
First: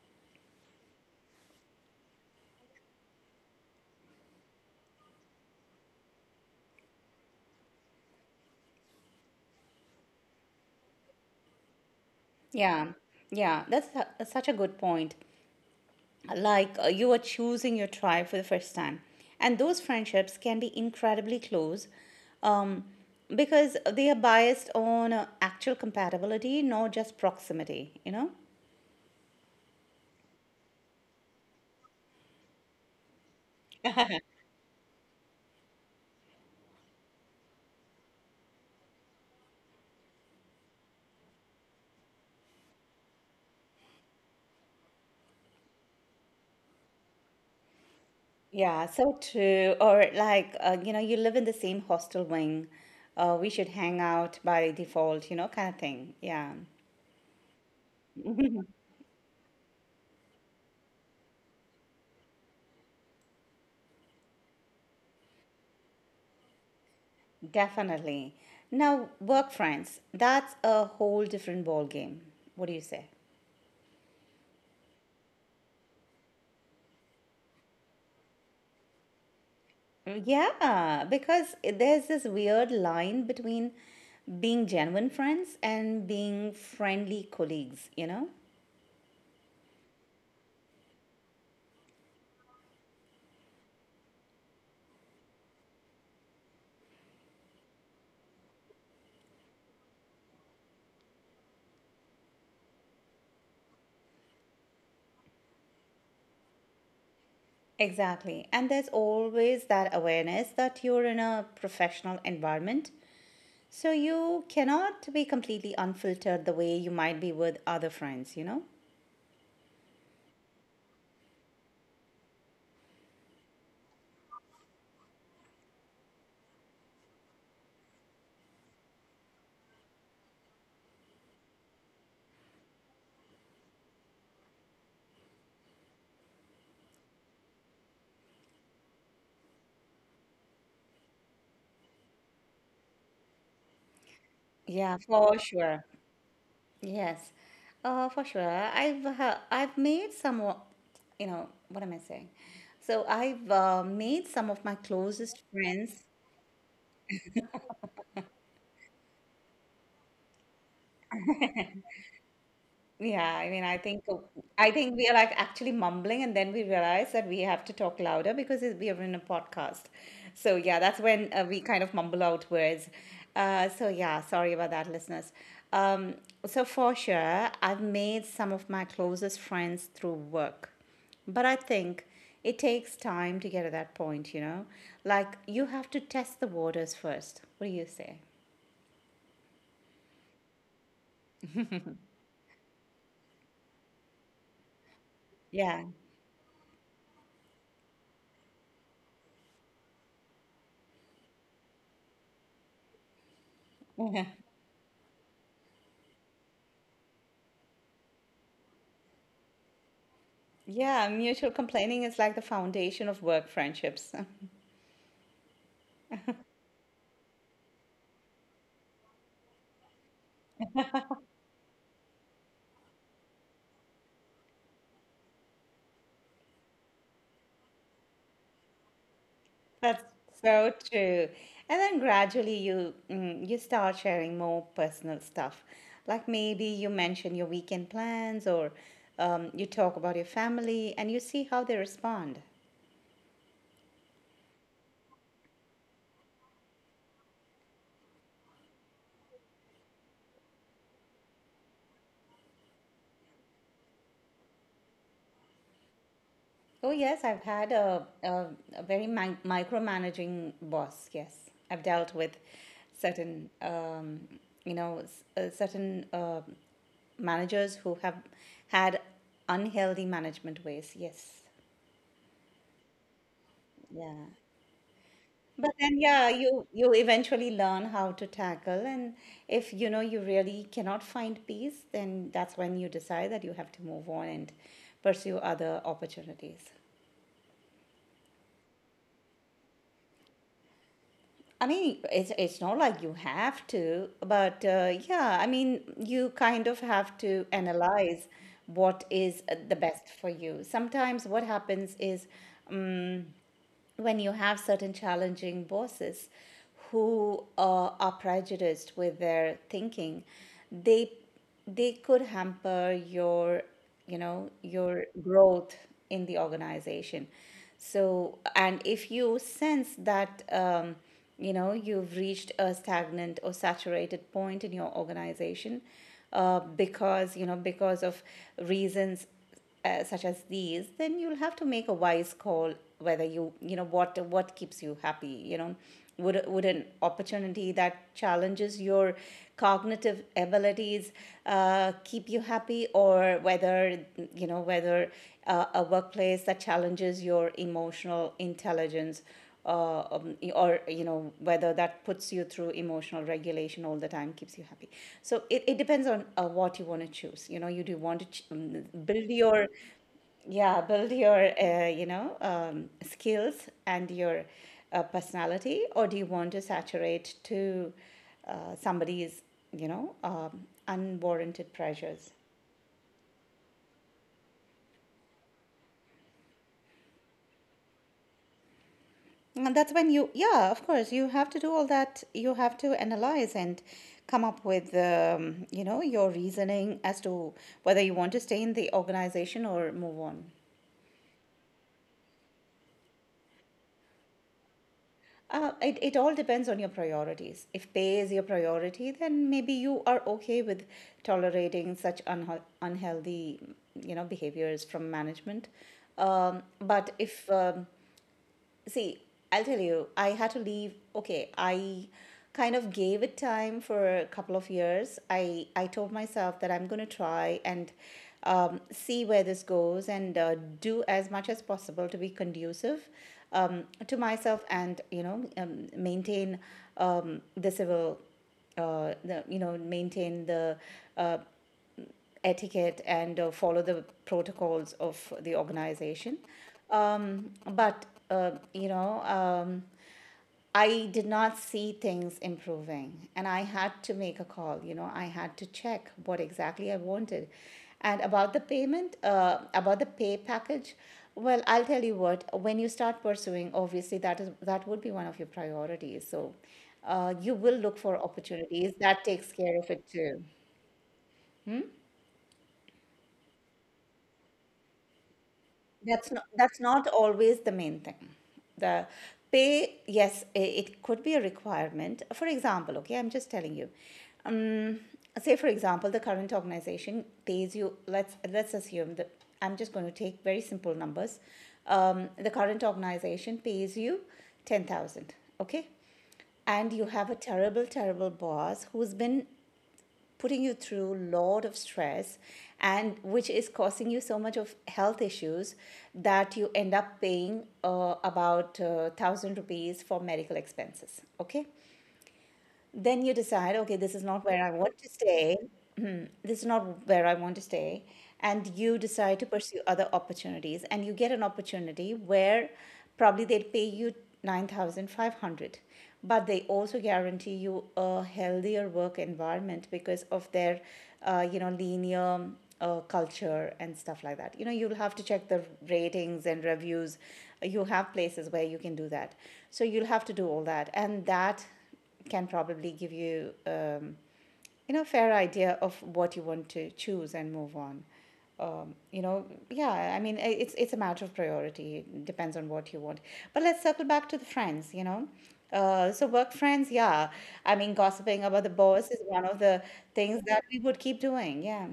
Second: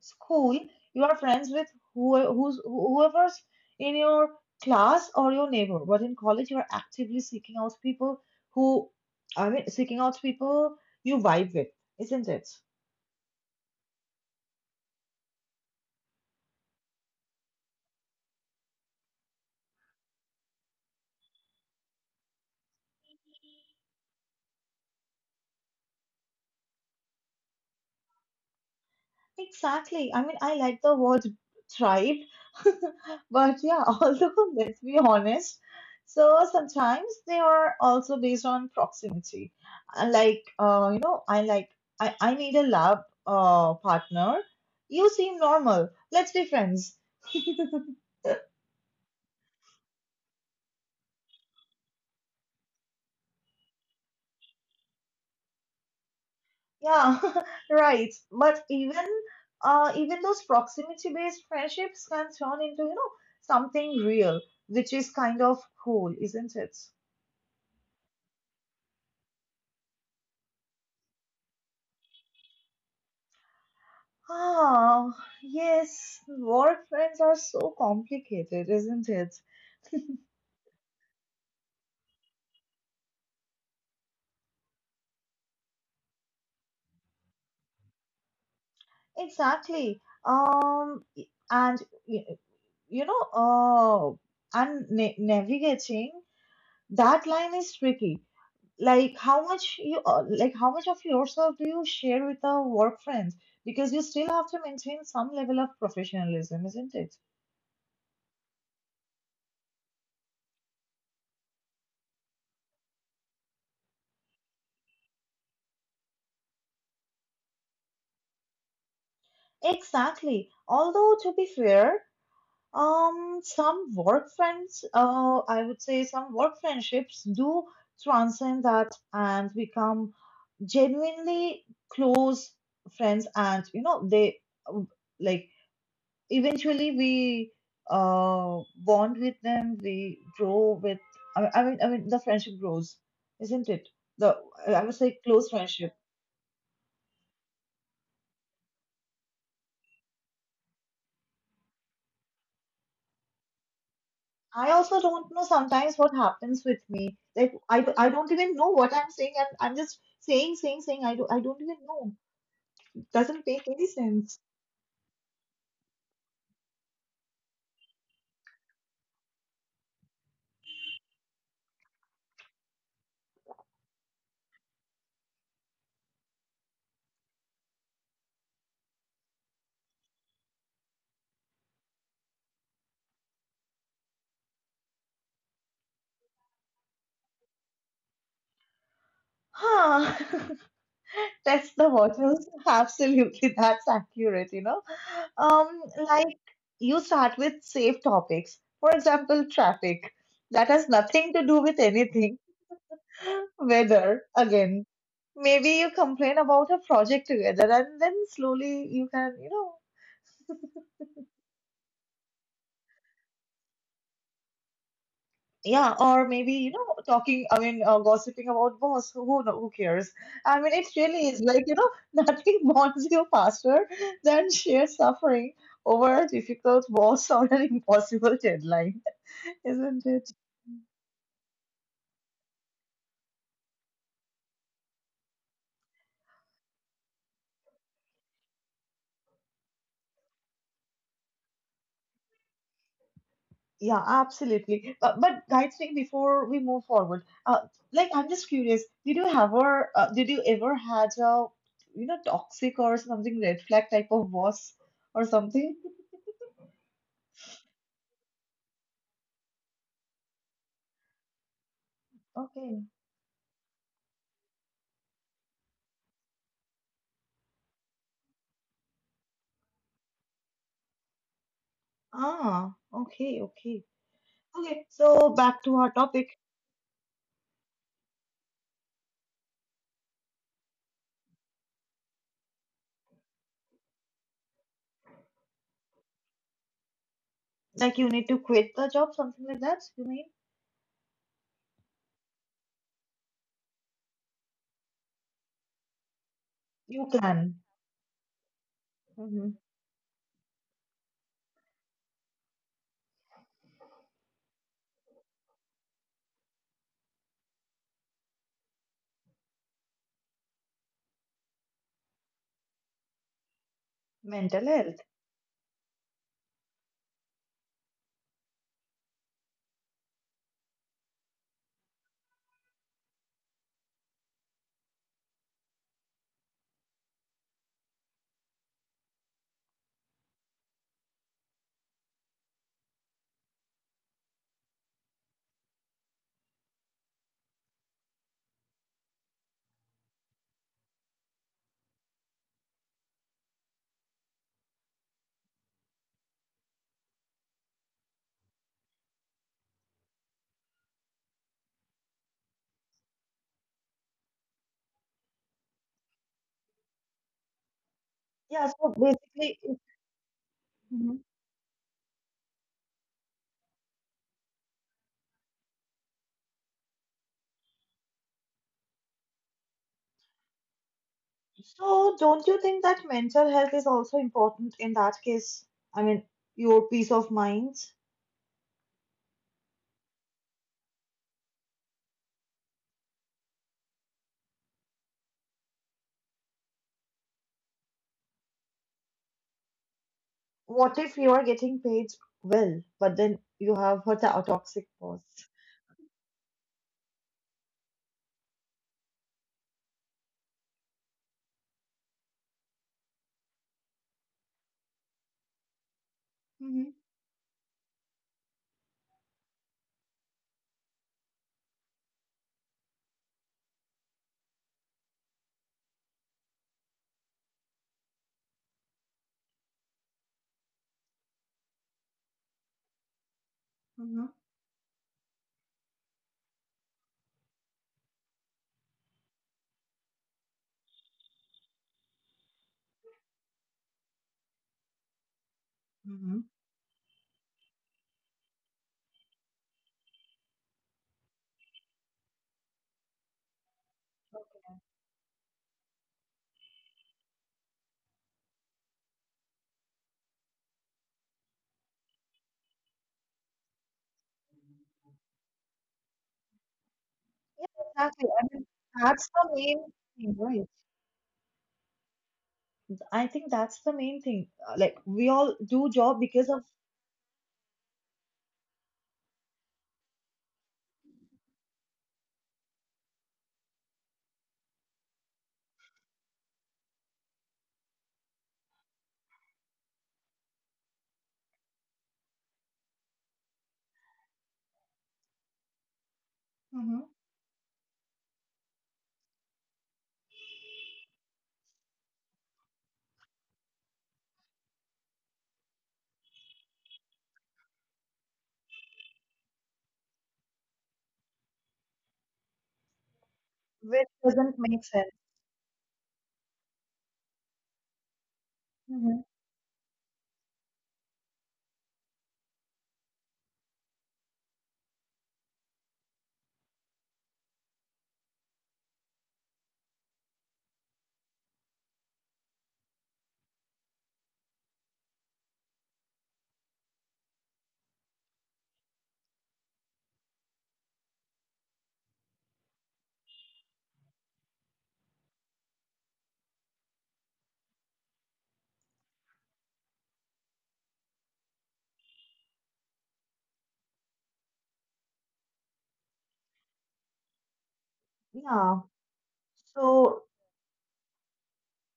Speaker 1: school, you are friends with who, who's, whoever's in your class or your neighbor, but in college, you are actively seeking out people who, I mean, seeking out people you vibe with, isn't it?
Speaker 2: Yeah, yeah, that's su- such a good point. Like uh, you are choosing your tribe for the first time and those friendships can be incredibly close um, because they are biased on uh, actual compatibility not just proximity you know
Speaker 1: Exactly. I mean, I like the word thrive, but yeah, although let's be honest, so sometimes they are also based on proximity. I like, uh, you know, I like, I, I need a lab uh, partner. You seem normal. Let's be friends.
Speaker 2: yeah so true or like uh, you know you live in the same hostel wing, uh, we should hang out by default, you know, kind of thing. Yeah,
Speaker 1: Yeah, right. But even uh, even those proximity-based friendships can turn into, you know, something real, which is kind of cool, isn't it?
Speaker 2: definitely. Now work friends, that's a whole different ball game. What do you say?
Speaker 1: Ah, yes, work friends are so complicated, isn't it?
Speaker 2: Yeah, because there's this weird line between being genuine friends and being friendly colleagues, you know?
Speaker 1: Exactly. Um, y- and y- you know, uh, and na- navigating that line is tricky. Like how much you, uh, like how much of yourself do you share with a work friend? Because you still have to maintain some level of professionalism, isn't it?
Speaker 2: Exactly. And there's always that awareness that you're in a professional environment. So you cannot be completely unfiltered the way you might be with other friends, you know?
Speaker 1: Exactly. Although to be fair, Um, some work friends, uh, I would say some work friendships do transcend that and become genuinely close friends. And, you know, they uh, like eventually we uh bond with them, we grow with, I, I mean, I mean, the friendship grows, isn't it? The,
Speaker 2: Yeah,
Speaker 1: I I would say
Speaker 2: for
Speaker 1: close
Speaker 2: sure.
Speaker 1: friendship.
Speaker 2: Yes, uh, for sure. I've uh, I've made some, o- you know, what am I saying? So I've uh, made some of my
Speaker 1: I also
Speaker 2: closest
Speaker 1: don't know
Speaker 2: friends.
Speaker 1: sometimes what happens with me. Like I, d- I don't even know what I'm saying. I'm, I'm just saying, saying, saying. I, do, I don't even know. It
Speaker 2: Yeah, I mean,
Speaker 1: doesn't
Speaker 2: I
Speaker 1: make any
Speaker 2: think
Speaker 1: sense.
Speaker 2: I think we are like actually mumbling, and then we realize that we have to talk louder because it- we are in a podcast. So yeah, that's when uh, we kind of mumble out words. Uh, so yeah, sorry about that, listeners. Um, so for sure, I've made some of my closest friends through work, but I think it takes time to get to that point. You know, like you have to test the waters first. What do you say?
Speaker 1: Huh. That's the bottles. Absolutely. That's accurate, you know.
Speaker 2: Yeah.
Speaker 1: Um, like you start with safe topics. For example, traffic. That has nothing to do with anything. Weather, again. Maybe you complain about a project together and then slowly you can, you know,
Speaker 2: Yeah, mutual complaining is like the foundation of work friendships.
Speaker 1: yeah, or maybe, you know, talking, I mean, uh, gossiping about boss, who, who, who cares? I mean, it really is like, you know, nothing bonds you faster than shared suffering over a difficult boss or an impossible deadline,
Speaker 2: That's
Speaker 1: isn't it?
Speaker 2: so true. And then gradually you mm, you start sharing more personal stuff. Like maybe you mention your weekend plans or um, you talk about your family and you see how they respond.
Speaker 1: Yeah, absolutely. But, but I think before we move forward, uh, like I'm just curious, did you ever, uh, did you ever had a, you know, toxic or something red flag type of boss or something?
Speaker 2: Oh, yes, I've had a, a, a very mi- micromanaging boss. Yes, I've dealt with
Speaker 1: Okay.
Speaker 2: certain, um, you know, s- uh, certain uh, managers who have had unhealthy management ways. Yes,
Speaker 1: Ah, okay, okay.
Speaker 2: yeah.
Speaker 1: Okay, so back
Speaker 2: But
Speaker 1: to our
Speaker 2: then, yeah,
Speaker 1: topic.
Speaker 2: you you eventually learn how to tackle, and if you know you really cannot find peace, then that's when you decide that you have to move on and pursue other opportunities.
Speaker 1: Like you need to quit the job, something like that, you mean?
Speaker 2: I mean, it's it's not like you have to, but uh, yeah, I mean, you kind of
Speaker 1: You
Speaker 2: have to
Speaker 1: can.
Speaker 2: analyze what is uh,
Speaker 1: Hmm.
Speaker 2: the best for you. Sometimes what happens is mm, when you have certain challenging bosses who uh, are prejudiced with their thinking, they they could hamper your you know
Speaker 1: Mental
Speaker 2: your
Speaker 1: health.
Speaker 2: growth in the organization. So and if you sense that um, you know you've reached a stagnant or saturated point in your organization uh, because you know because of reasons uh, such as these, then you'll have to make a wise call whether you you know what what keeps you happy, you know, would would an opportunity that challenges your cognitive abilities uh, keep you happy, or whether you know whether uh, a workplace that challenges your emotional intelligence uh, um, or you know whether that puts you through emotional regulation all the time keeps you happy. So it, it depends on uh, what you want to choose. You know, you do want to ch-
Speaker 1: Yeah,
Speaker 2: um,
Speaker 1: so
Speaker 2: build
Speaker 1: basically,
Speaker 2: your yeah build your uh, you know um, skills and your uh, personality, or do you want to saturate to uh, somebody's you know um, unwarranted
Speaker 1: so,
Speaker 2: pressures.
Speaker 1: don't you think that mental health is also important in that case? I mean, your peace of mind?
Speaker 2: And that's when you, yeah, of course, you have to do all that. You have to analyze and come up with, um, you know, your reasoning as to whether you want to stay in the organization or move on.
Speaker 1: What if you are getting paid well, but then you have a to- a toxic boss?
Speaker 2: Uh, it, it all depends on your priorities. If pay is your priority, then maybe you are okay with tolerating such unhe- unhealthy, you know, behaviors from management. Um,
Speaker 1: Mhm,
Speaker 2: but if um, see, I'll tell you, I had to leave. Okay, I kind of gave it time for a couple of years. I, I told myself that I'm going to try and um, see where this goes and uh, do as much as possible to be conducive um, to
Speaker 1: mhm,
Speaker 2: myself and, you know, um, maintain um, the civil uh, the you know maintain the uh, etiquette and uh, follow the protocols of the organization.
Speaker 1: mhm.
Speaker 2: Um, but, uh, you know, um, I did not see things improving and I had to make a call. You know, I had to check what exactly I wanted. And about the payment, uh, about the pay package, well, I'll tell you what, when you start pursuing, obviously that is that would be one of your priorities. So uh, you
Speaker 1: Yeah,
Speaker 2: will look for
Speaker 1: exactly. I mean,
Speaker 2: opportunities that
Speaker 1: that's the
Speaker 2: takes
Speaker 1: main
Speaker 2: care of it
Speaker 1: thing,
Speaker 2: too.
Speaker 1: right? I think that's the main thing. Uh, Like we all do job
Speaker 2: That's
Speaker 1: because
Speaker 2: not,
Speaker 1: of
Speaker 2: that's not always the main thing. The pay, yes, i- it could be a requirement. For example, okay, I'm just telling you. Um, say for example, the current organization pays you. Let's let's assume that I'm just going to take very simple numbers. Um, the current organization pays you ten thousand. Okay, and
Speaker 1: mhm,
Speaker 2: you have a terrible, terrible boss who's been putting you through a lot of stress and which is causing you so much of health issues that you end up paying uh, about uh, a thousand rupees for medical expenses. Okay, then you decide, okay,
Speaker 1: which
Speaker 2: this is not
Speaker 1: doesn't
Speaker 2: where I
Speaker 1: make
Speaker 2: want
Speaker 1: sense.
Speaker 2: to stay. Hmm. This is not where I want to stay. And you
Speaker 1: Mhm.
Speaker 2: decide to pursue other opportunities. And you get an opportunity where probably they'd pay you nine thousand five hundred, but they also guarantee you a healthier work environment because of their, uh, you know, linear uh, culture and stuff like that. You know, you'll have to check the ratings and reviews. You have places where you can do that. So you'll have to do all that. And that can probably give you um, you know fair idea of what you want to choose and move on. Um, you know, yeah, I mean, it's it's a matter of priority. It depends on what you want. But let's circle back to the friends. You know, uh, so work friends, yeah, I mean gossiping about the
Speaker 1: Yeah.
Speaker 2: boss is one of the
Speaker 1: So
Speaker 2: things that we would keep doing, yeah.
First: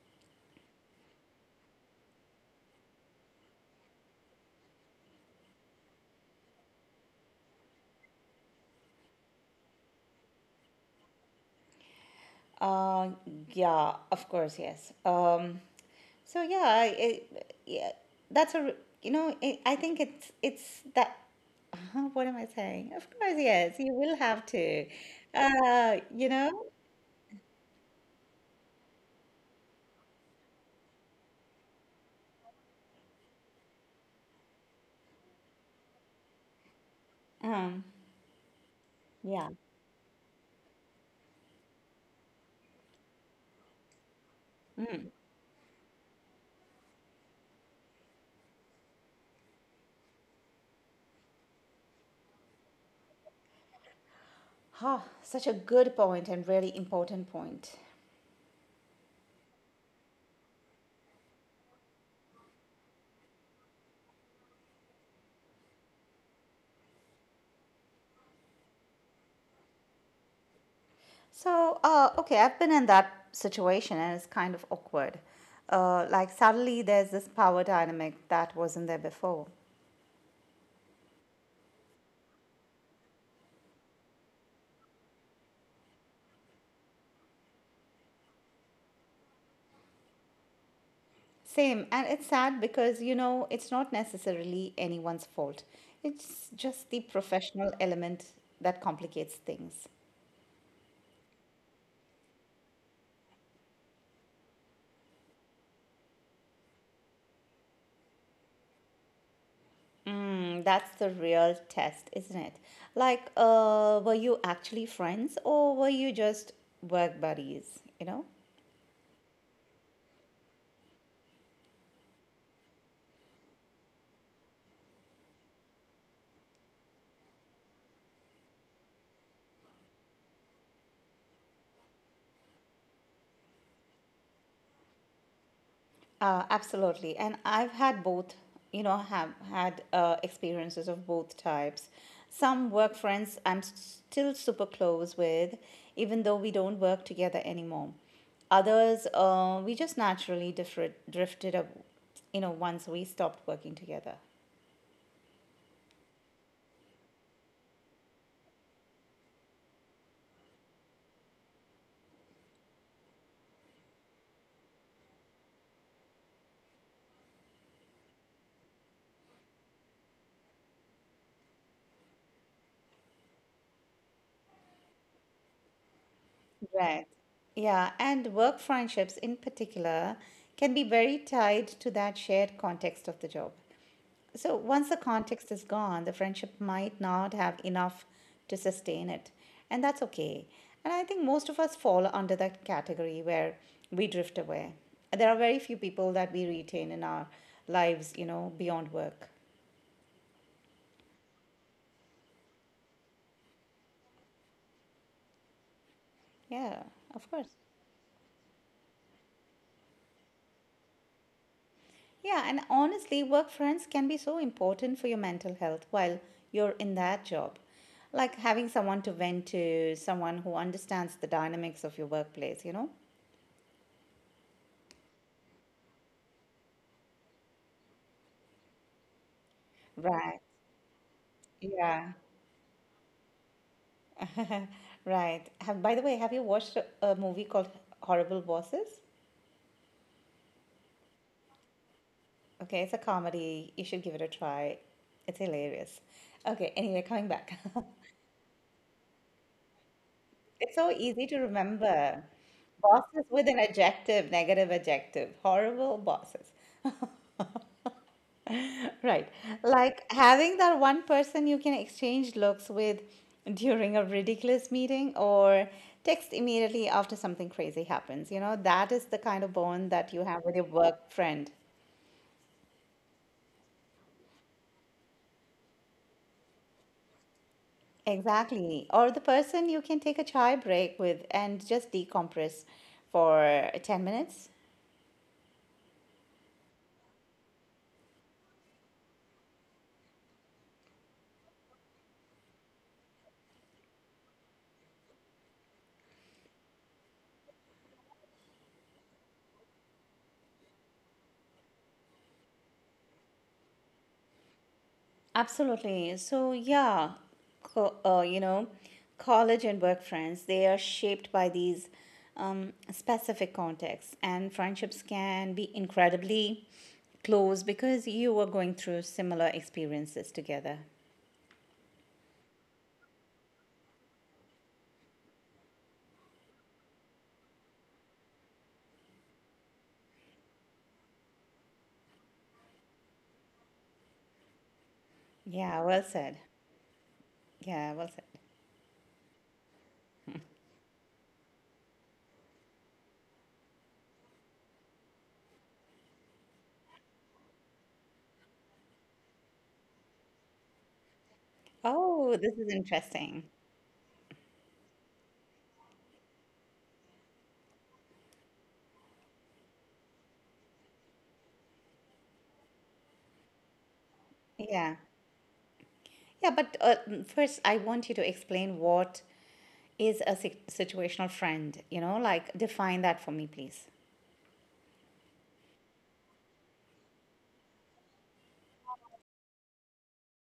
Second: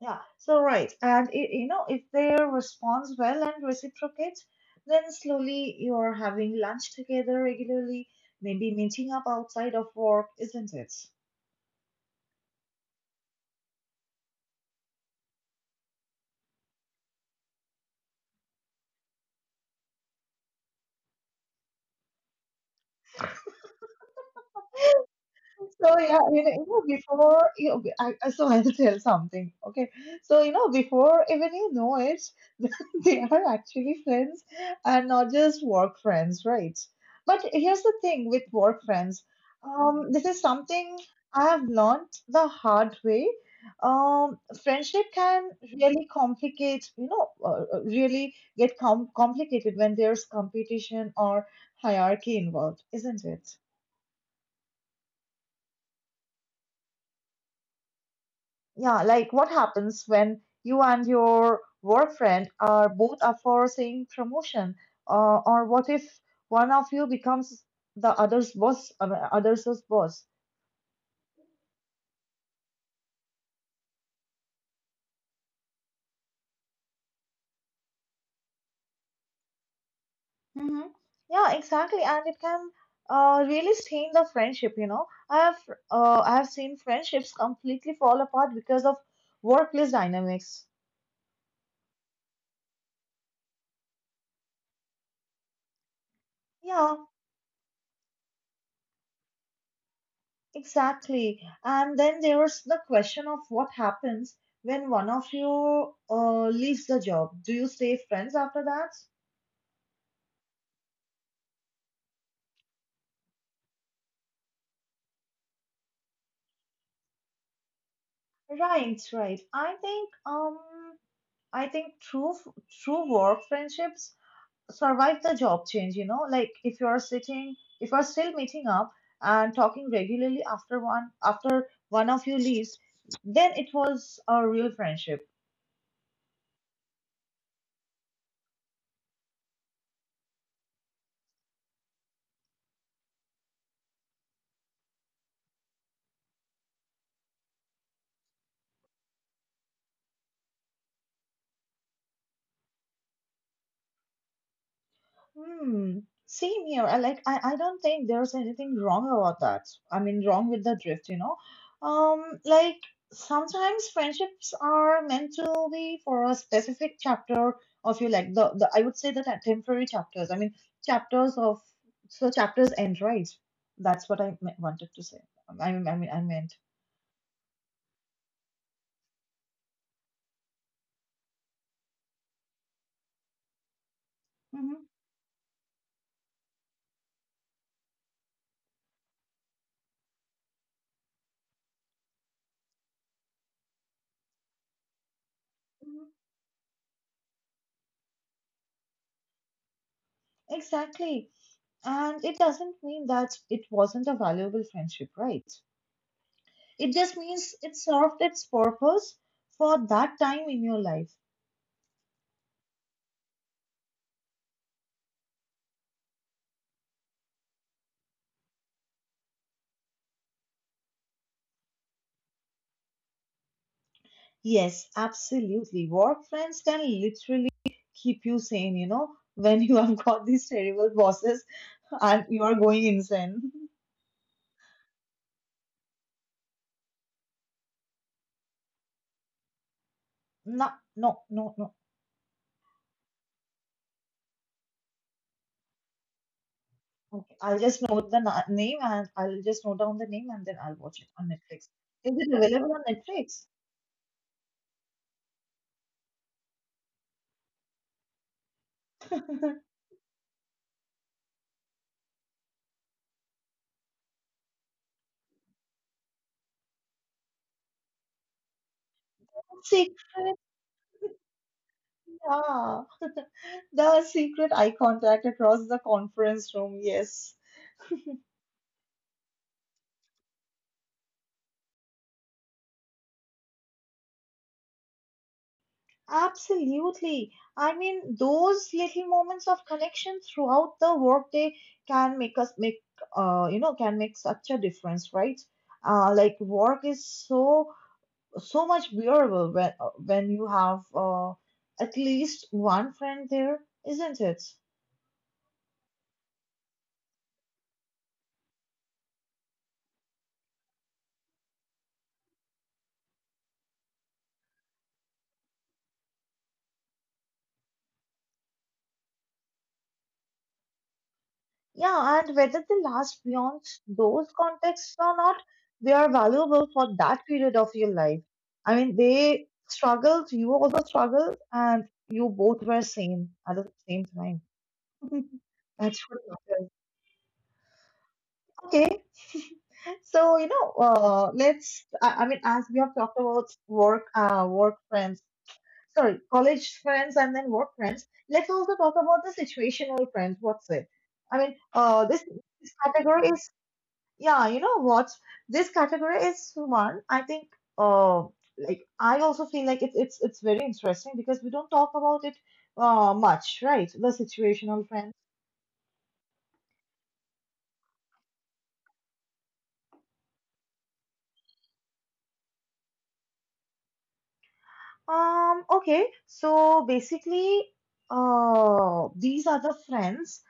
Speaker 1: yeah, so right. And it, you know, if they responds well and reciprocates, then slowly you're having lunch together regularly, maybe meeting up outside of work, isn't it?
Speaker 2: Uh, yeah, of course, yes. Um, so yeah, I it, yeah, that's a r- you know it, I think it's it's that. What am I saying? Of course, yes, you will have to.
Speaker 1: So
Speaker 2: Uh,
Speaker 1: yeah,
Speaker 2: you
Speaker 1: you know, you
Speaker 2: know.
Speaker 1: know, before you know, I, I- So I'll tell something. Okay, so you know, before even you know it, they are actually friends and not just work friends, right? But here's
Speaker 2: Um,
Speaker 1: the thing with work friends.
Speaker 2: yeah.
Speaker 1: Um, this is something I have learned the hard way. Um, Friendship can really complicate, you know, uh, uh, really get com complicated when there's competition or hierarchy involved, isn't it?
Speaker 2: Huh, such a good point and really important point.
Speaker 1: Yeah, like what happens when you and your work friend are both up for same promotion? Uh, or what if one of you becomes the other's boss, uh, other's boss?
Speaker 2: So, uh, okay, I've been in that situation and it's kind of awkward. Uh, like suddenly there's this power dynamic that wasn't there before.
Speaker 1: Hmm. Yeah, exactly, and it can uh, really stain the friendship. You know, I have uh, I have seen friendships completely fall apart because of workplace dynamics.
Speaker 2: Same. And it's sad because, you know, it's not necessarily anyone's fault. It's just the
Speaker 1: Yeah,
Speaker 2: professional element that complicates things.
Speaker 1: exactly. And then there's the question of what happens when one of you uh, leaves the job. Do you stay friends after that?
Speaker 2: Mm, that's the real test, isn't it? Like, uh, were you actually friends or were you just work buddies, you know?
Speaker 1: Right, right. I think um I think true f- true work friendships survive the job change, you know? Like if you're sitting if you're still meeting up and talking regularly after one after one of you leaves, then it was a real friendship.
Speaker 2: Uh, absolutely. And I've had both, you know, have had uh, experiences of both types. Some work friends I'm s- still super close with, even though we don't work together anymore. Others, uh, we just naturally differed, drifted up, you know, once we stopped working together.
Speaker 1: Hmm. Same here. I like I, I don't think there's anything wrong about that. I mean wrong with the drift, you know. Um like Sometimes friendships are meant to be for a specific chapter of your like the, the I would say that are temporary chapters. I mean chapters of So chapters end, right? That's what I me- wanted to say. I mean I mean I meant.
Speaker 2: Right. Yeah, and work friendships in particular can be very tied to that shared context of the job. So once
Speaker 1: Hmm.
Speaker 2: the context is gone, the friendship might not have enough to sustain it. And that's okay. And I think most of us fall under that category where we drift away. There are very few
Speaker 1: Hmm.
Speaker 2: people that we retain in our lives, you know, beyond work.
Speaker 1: Exactly. And it doesn't mean that it wasn't a valuable friendship, right?
Speaker 2: Yeah,
Speaker 1: It just
Speaker 2: of course.
Speaker 1: means it served its purpose for that time in your life.
Speaker 2: Yeah, and honestly, work friends can be so important for your mental health while you're in that job. Like having someone to vent to, someone who understands the dynamics of your workplace, you know?
Speaker 1: Yes, absolutely. Work friends can literally keep you sane, you know, when you have got
Speaker 2: Right.
Speaker 1: these terrible bosses
Speaker 2: Yeah.
Speaker 1: and you are going insane.
Speaker 2: Right. Have, by the way, have you watched a, a movie called Horrible Bosses?
Speaker 1: No, no, no, no.
Speaker 2: Okay, it's a comedy. You should give it a try. It's hilarious. Okay, anyway, coming
Speaker 1: Okay,
Speaker 2: back.
Speaker 1: I'll just note the na- name and I'll just note down the name and then
Speaker 2: It's
Speaker 1: I'll
Speaker 2: so
Speaker 1: watch it
Speaker 2: easy
Speaker 1: on
Speaker 2: to
Speaker 1: Netflix. Is
Speaker 2: remember.
Speaker 1: it available on
Speaker 2: Bosses
Speaker 1: Netflix?
Speaker 2: with an adjective, negative adjective. Horrible bosses. Right. Like having that one person you can exchange looks with during a ridiculous meeting or text immediately after something crazy happens. You know, that is the kind of bond that you
Speaker 1: Secret,
Speaker 2: have with your work friend.
Speaker 1: yeah. The secret eye contact across the conference room. Yes.
Speaker 2: Exactly. Or the person you can take a chai break with and just decompress for ten minutes.
Speaker 1: Absolutely. I mean, those little moments of connection throughout the workday can make us make, uh, you know, can make such a difference, right? Uh, like work is so so much bearable when uh, when you have uh, at least one friend there, isn't it?
Speaker 2: Absolutely. So, yeah, co- uh, you know, college and work friends, they are shaped by these um, specific contexts, and friendships can be incredibly close because you were going through similar experiences together.
Speaker 1: Yeah, and whether they last beyond those contexts or not, they are valuable for that period of your life. I mean, they struggled, you also struggled, and you both were same at the same time.
Speaker 2: Yeah, well
Speaker 1: That's what
Speaker 2: said.
Speaker 1: matters.
Speaker 2: Yeah, well said.
Speaker 1: Okay, so you know, uh, let's. I, I mean, as we have talked about work, uh, work friends, sorry, college friends, and then work friends. Let's also talk about the situational friends. What's it? I mean, uh, this,
Speaker 2: Oh, this is
Speaker 1: this category
Speaker 2: interesting.
Speaker 1: is yeah, you know what? This category is one I think uh like I also feel like it's it's it's very interesting because we don't talk about it uh much, right? The situational
Speaker 2: Yeah.
Speaker 1: friends.
Speaker 2: Yeah, but uh, mm, first, I want you to explain what is a si- situational friend. You know, like define that for me, please.
Speaker 1: Um, okay, so basically uh these are the friends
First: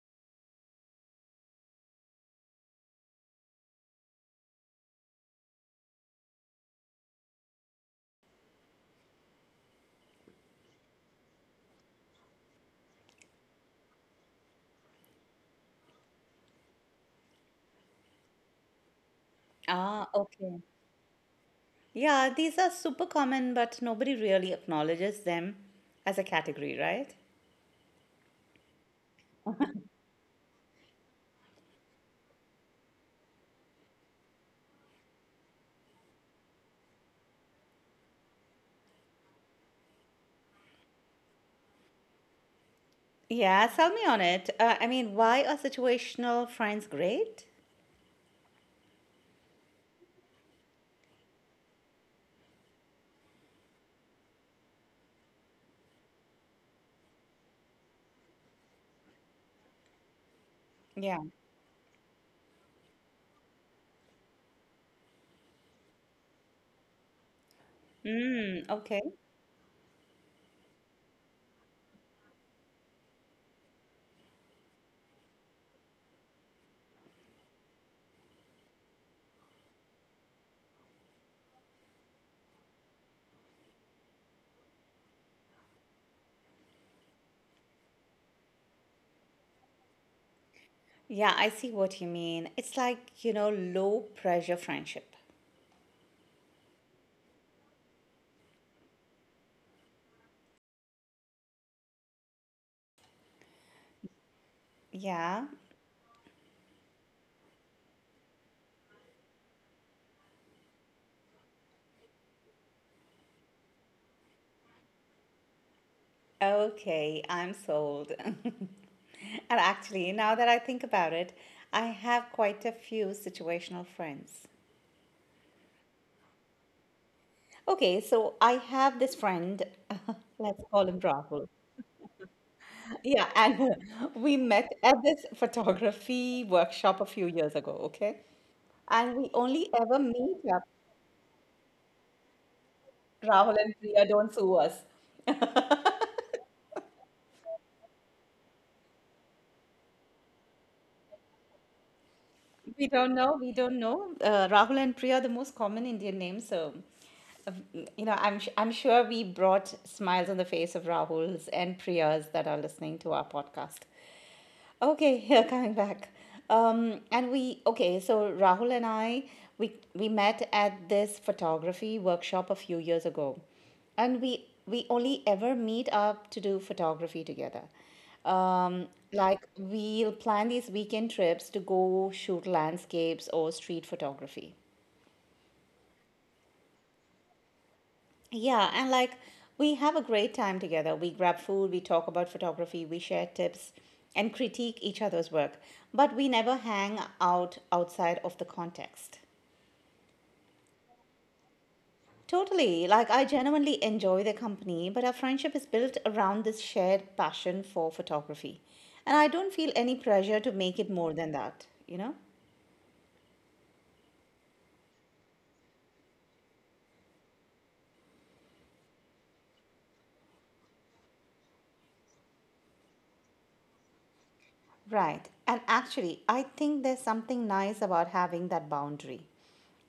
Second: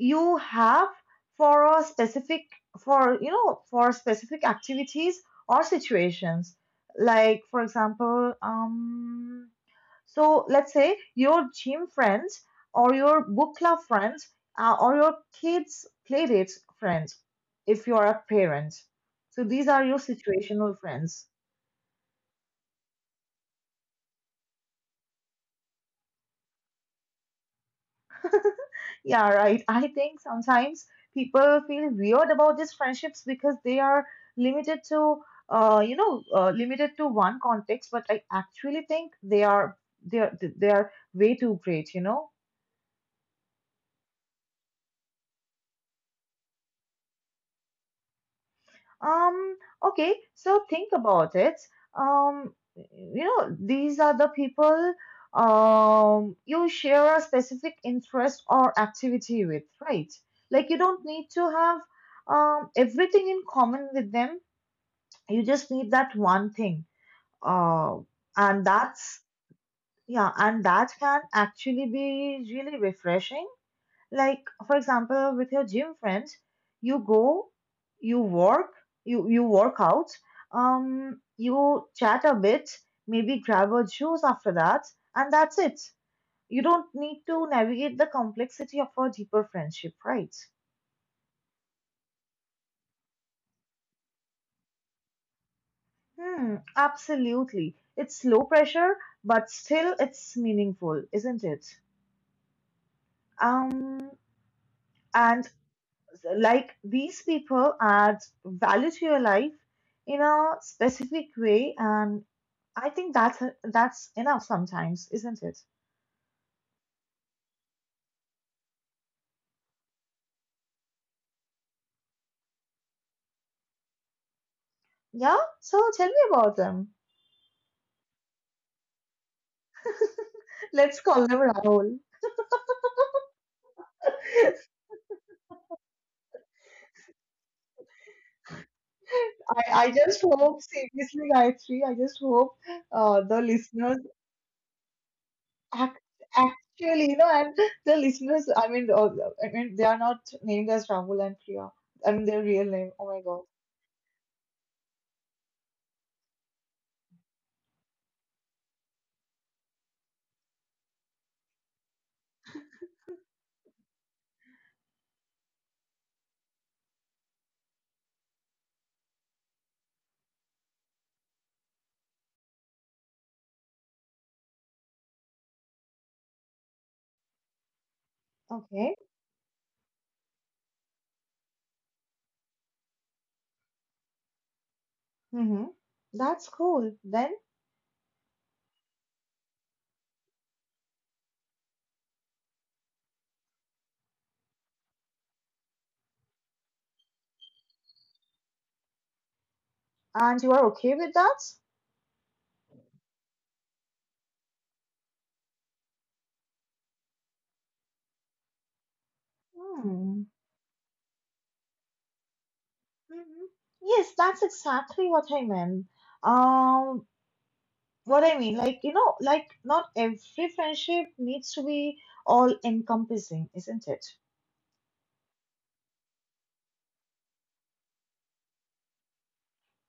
Speaker 1: you have for a specific, for you know, for specific activities or situations. Like for example, um so let's say your gym friends or your book club friends uh, or your kids' playdates friends, if you are a parent. So these are your
Speaker 2: Ah, okay.
Speaker 1: situational friends.
Speaker 2: Yeah, these are super common, but nobody really acknowledges them as a category, right?
Speaker 1: Yeah, right. I think sometimes people feel weird about these friendships because they are limited to, uh, you know, uh, limited to one context. But I actually think they are they are they are way too great. You know.
Speaker 2: Yeah, sell me on it. Uh, I mean, why are situational friends great?
Speaker 1: Um, okay, so think about it. Um, you know, these are the people um you share a specific interest or activity with, right? Like you don't
Speaker 2: Yeah.
Speaker 1: need to have um everything in common with them. You just need that one thing. Uh,
Speaker 2: Mm,
Speaker 1: and
Speaker 2: okay.
Speaker 1: that's Yeah, and that can actually be really refreshing like, for example, with your gym friends, you go, you work, you, you work out, um, you chat a bit, maybe grab a juice after that, and that's it. You don't need to navigate the complexity of a deeper friendship, right?
Speaker 2: Yeah, I see what you mean. It's like, you know, low pressure friendship.
Speaker 1: Hmm, absolutely. It's low pressure, but still it's meaningful, isn't it? Um,
Speaker 2: Yeah.
Speaker 1: and Like these people add value to your life in a specific way, and I think that's that's enough sometimes, isn't it?
Speaker 2: Okay, I'm sold. And actually, now that I think about it, I have quite a few situational friends.
Speaker 1: Yeah. So tell me about them.
Speaker 2: Okay, so I have this friend, let's call him
Speaker 1: Let's call them
Speaker 2: Rahul.
Speaker 1: Rahul.
Speaker 2: Yeah, and we met at this photography workshop a few years ago, okay? And we
Speaker 1: I,
Speaker 2: only
Speaker 1: I
Speaker 2: ever
Speaker 1: just
Speaker 2: meet
Speaker 1: hope
Speaker 2: up.
Speaker 1: seriously, Gayatri. I just hope uh, the
Speaker 2: Rahul and
Speaker 1: listeners
Speaker 2: Priya, don't sue us.
Speaker 1: act, actually, you know, and the listeners. I mean, uh, I mean, they are not named as Rahul and Priya. I mean, their real
Speaker 2: We
Speaker 1: name. Oh
Speaker 2: don't
Speaker 1: my
Speaker 2: know.
Speaker 1: God.
Speaker 2: We don't know. Uh, Rahul and Priya are the most common Indian names, so uh, you know, I'm sh- I'm sure we brought smiles on the face of Rahul's and Priya's that are listening to our podcast. Okay, here coming back. Um, and we okay, so Rahul and I we we met at this photography workshop a few years ago, and we we only ever meet up to do photography together. Um,
Speaker 1: Okay.
Speaker 2: like we'll plan these weekend trips to go shoot landscapes or street photography.
Speaker 1: Mm-hmm. That's cool. Then,
Speaker 2: Yeah, and like we have a great time together. We grab food, we talk about photography, we share tips and critique each other's work, but we never hang out outside of the context.
Speaker 1: and you are okay with that?
Speaker 2: Totally. Like I genuinely enjoy their company, but our friendship is built around this shared passion for photography. And I don't feel any
Speaker 1: Hmm.
Speaker 2: pressure to make it more than that, you know?
Speaker 1: Mhm. Yes, that's exactly what I meant. Um, what I mean, like, you know, like not every friendship needs to be all encompassing, isn't it?
Speaker 2: Right. And actually, I think there's something nice about having that boundary.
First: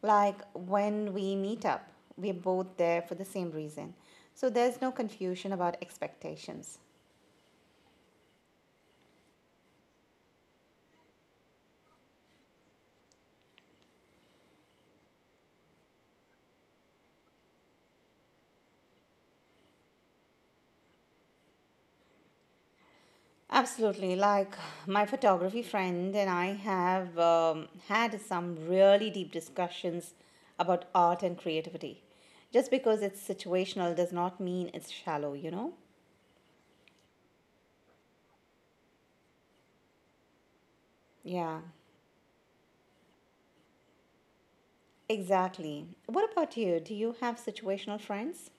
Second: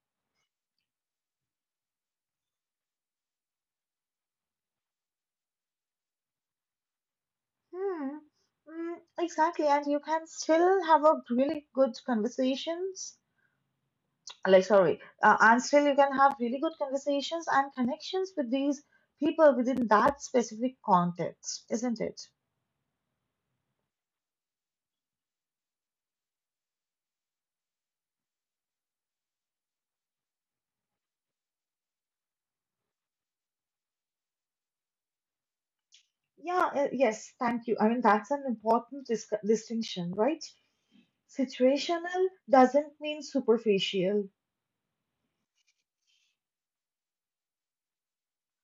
Speaker 2: Like when we meet up, we're both there for the same reason. So there's no confusion about expectations.
Speaker 1: Hmm. Mm, exactly, and you can still have a really good conversations. Like, sorry, uh, and still you can have really good conversations and connections with these people within that specific context, isn't it?
Speaker 2: Absolutely. Like my photography friend and I have um, had some really deep discussions about art and creativity. Just because it's situational does not mean it's shallow, you know?
Speaker 1: Yeah, uh, yes, thank you. I mean, that's an important dis distinction, right?
Speaker 2: Yeah,
Speaker 1: Situational doesn't mean superficial.
Speaker 2: exactly. What about you? Do you have situational friends?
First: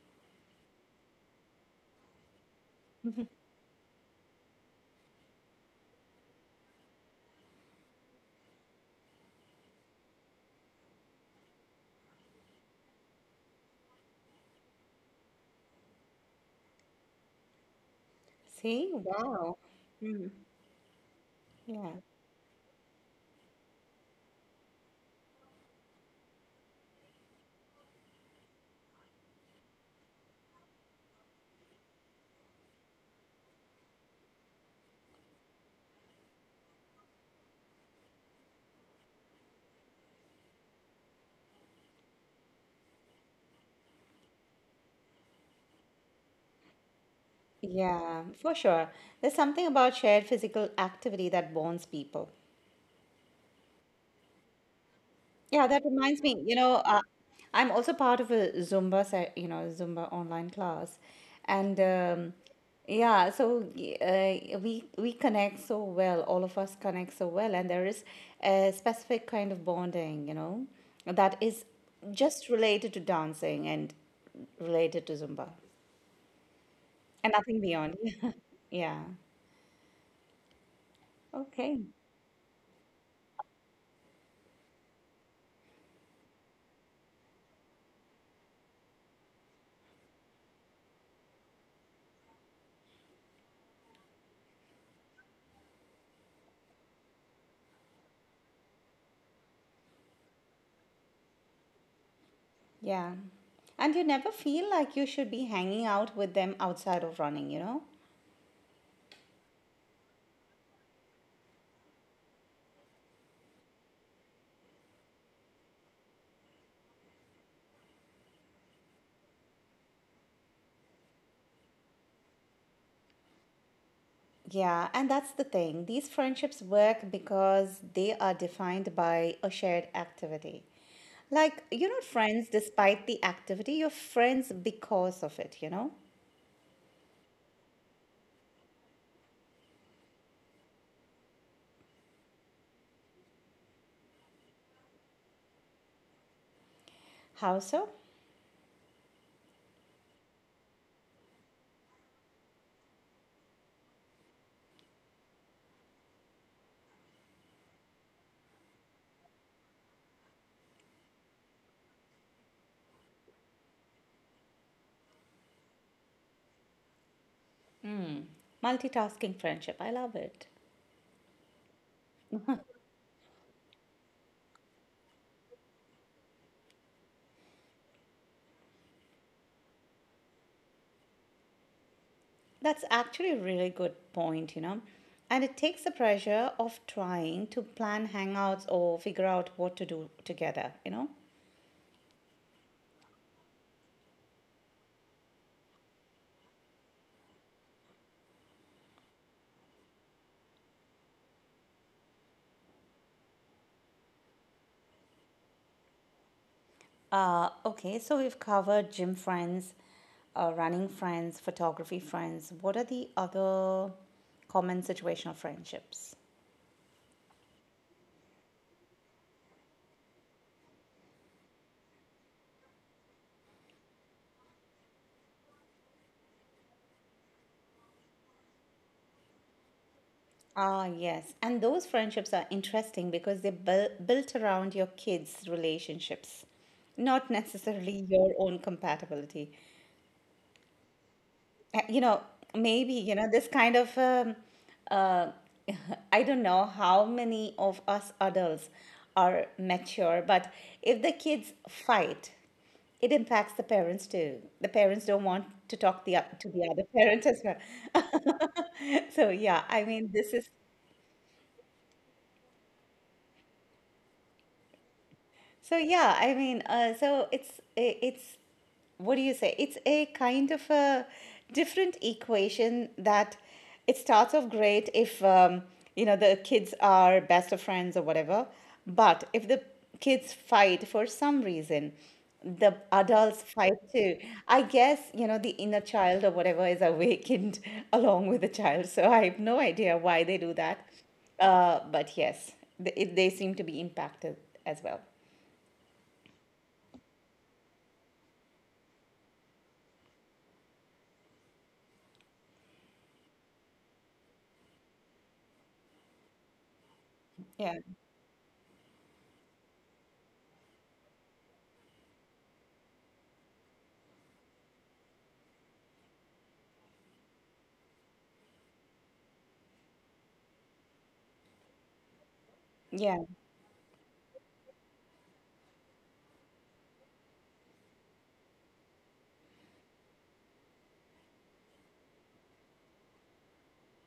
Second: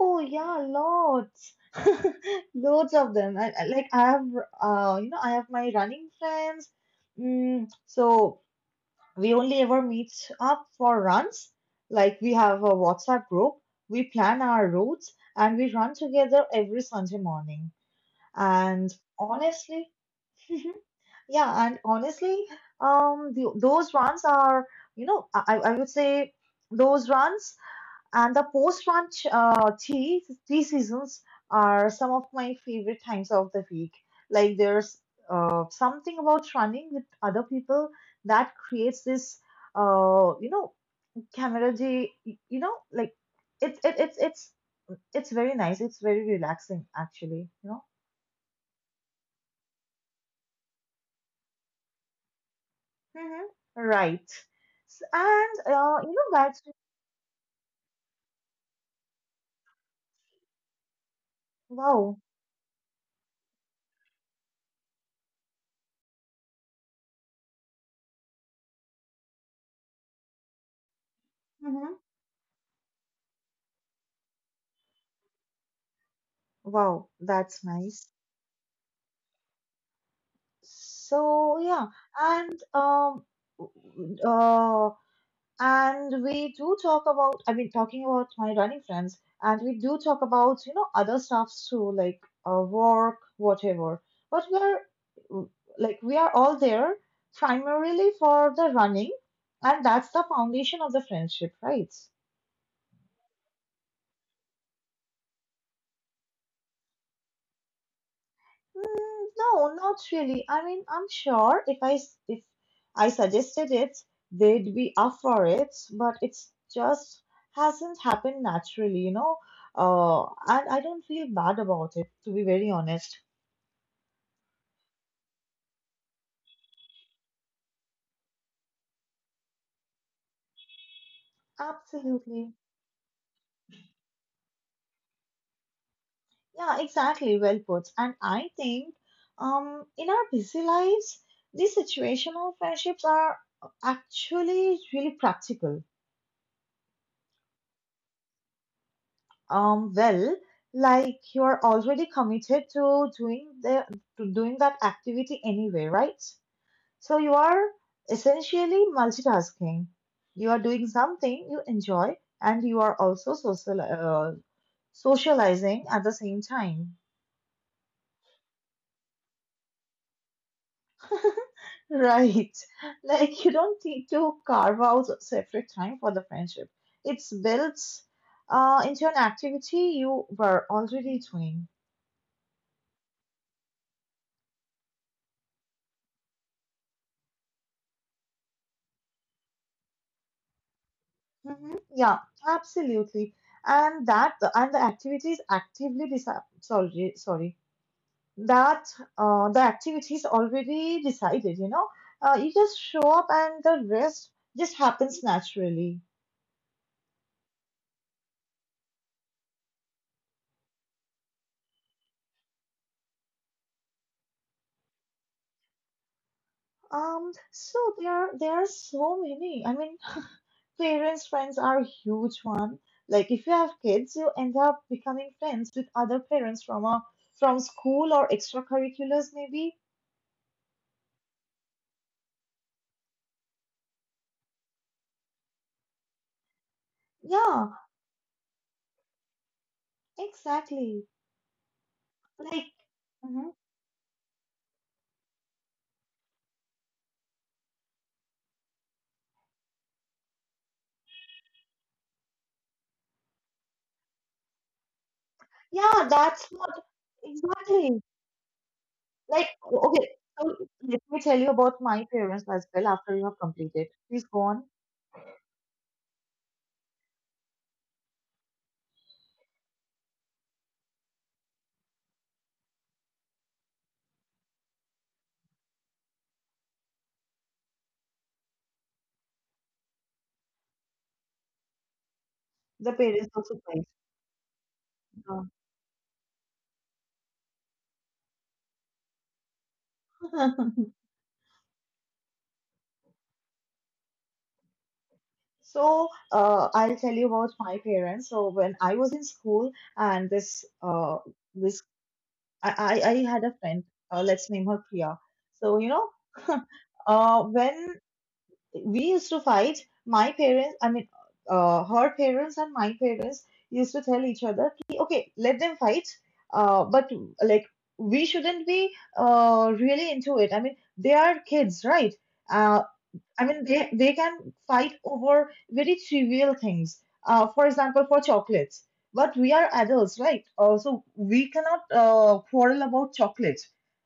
Speaker 1: Oh yeah, lots, loads of them. I, I- like I have, uh, you know, I have my running friends. Mm, so we only ever meet up for runs. Like we have a WhatsApp group. We plan our routes and we run together every Sunday morning. And
Speaker 2: See? Wow.
Speaker 1: honestly,
Speaker 2: Mm.
Speaker 1: yeah, and
Speaker 2: Yeah.
Speaker 1: honestly, um, the, those runs are, you know, I, I I would say those runs and the post run uh, tea, tea seasons are some of my favorite times of the week. Like there's uh, something about running with other people that creates this, uh, you know, camaraderie. y- You know, like it's it, it's it's it's very nice. It's very relaxing, actually. You know.
Speaker 2: Yeah, for sure. There's something about shared physical activity that bonds people.
Speaker 1: Mm-hmm. Right. S- And
Speaker 2: Yeah, that
Speaker 1: uh, you
Speaker 2: reminds
Speaker 1: know,
Speaker 2: me, you
Speaker 1: guys,
Speaker 2: know, uh, I'm also part of a Zumba, se- you know, Zumba online class. And
Speaker 1: wow.
Speaker 2: um, yeah, so y- uh, we we connect so well, all of us connect so well, and there is a specific kind of bonding, you know, that is
Speaker 1: Mm-hmm.
Speaker 2: just related to dancing and related to Zumba.
Speaker 1: Wow,
Speaker 2: And nothing
Speaker 1: that's
Speaker 2: beyond.
Speaker 1: nice.
Speaker 2: Yeah.
Speaker 1: So
Speaker 2: Okay.
Speaker 1: yeah, and um, uh, and we do talk about. I mean, talking about my running friends, and we do talk about you know other stuffs too, like uh, work, whatever. But we're like we are all there primarily for the running, and that's the foundation of the friendship, right?
Speaker 2: Yeah. And you never feel like you should be hanging out with them outside of running, you know?
Speaker 1: Mm, no, not really. I mean, I'm sure if I s- if I suggested it, they'd be up for it, but it's just hasn't happened naturally, you know. Uh, and I don't feel bad about it, to be very honest.
Speaker 2: Yeah. And that's the thing. These friendships work because they are defined by a shared activity. Like, you're not friends
Speaker 1: Absolutely.
Speaker 2: despite the activity, you're friends because of it, you know?
Speaker 1: Yeah, exactly. Well put. And I think, um, in our busy lives, these situational friendships are actually really practical.
Speaker 2: How so?
Speaker 1: Um, well, like you're already committed to doing the to doing that activity anyway, right? So you are essentially multitasking. You are doing something you enjoy, and you are also social uh, socializing at the same time.
Speaker 2: Multitasking friendship. I love it.
Speaker 1: Right. Like you don't need to carve out separate time for the friendship. It's built uh, into an activity you were already doing.
Speaker 2: That's actually a really good point, you know. And it takes the pressure off trying to plan hangouts or figure out what to do together, you know.
Speaker 1: Mhm. Yeah, absolutely. And that and the activities actively decide. Sorry, sorry. That uh, the activities already decided. You know, uh, you just show up and the rest just happens naturally.
Speaker 2: Uh, okay, so we've covered gym friends, uh, running friends, photography friends. What are the other common situational friendships?
Speaker 1: Um. So there, there are so many. I mean, parents' friends are a huge one. Like if you have kids, you end up becoming friends with other parents from a from school or extracurriculars, maybe.
Speaker 2: Ah, yes. And those friendships are interesting because they're buil- built around your kids' relationships, not
Speaker 1: Yeah,
Speaker 2: necessarily your own compatibility.
Speaker 1: exactly.
Speaker 2: Uh, you know
Speaker 1: Like.
Speaker 2: maybe you know this
Speaker 1: Mm-hmm.
Speaker 2: kind of um, uh, I don't know how many of us adults are mature, but if the kids fight, it impacts the parents too. The parents don't want to talk
Speaker 1: Yeah,
Speaker 2: the, to
Speaker 1: that's
Speaker 2: the
Speaker 1: what
Speaker 2: other parent as
Speaker 1: exactly.
Speaker 2: well. So
Speaker 1: Like,
Speaker 2: yeah, I mean,
Speaker 1: okay,
Speaker 2: this is.
Speaker 1: so let me tell you about my parents as well after you have completed. Please go on.
Speaker 2: So yeah, I mean, uh, so it's i- it's what do you say? It's a kind of a different equation that it starts off great if, um, you know, the kids are best of friends or whatever, but if the kids fight for some reason, the
Speaker 1: The parents
Speaker 2: adults
Speaker 1: are
Speaker 2: fight
Speaker 1: surprised.
Speaker 2: too. I guess you know the inner child or whatever is awakened along with the child. So I have no idea why they do
Speaker 1: Yeah.
Speaker 2: that, uh, but yes, they, they seem to be impacted as well.
Speaker 1: So, uh, I'll tell you about my parents. So, when I was in school, and this, uh, this, I, I, I had a friend. Uh, let's name her Priya. So, you know, uh,
Speaker 2: Yeah,
Speaker 1: when we used to fight. My parents, I mean, uh, her parents and my parents used to tell each other, "Ki, okay, let them fight, uh, but like we shouldn't be uh, really into it. I mean, they are kids, right? Uh,
Speaker 2: yeah,
Speaker 1: I mean, they they can fight over very trivial things. Uh, for example, for chocolates. But we are adults, right? Uh, so we cannot uh, quarrel about chocolate,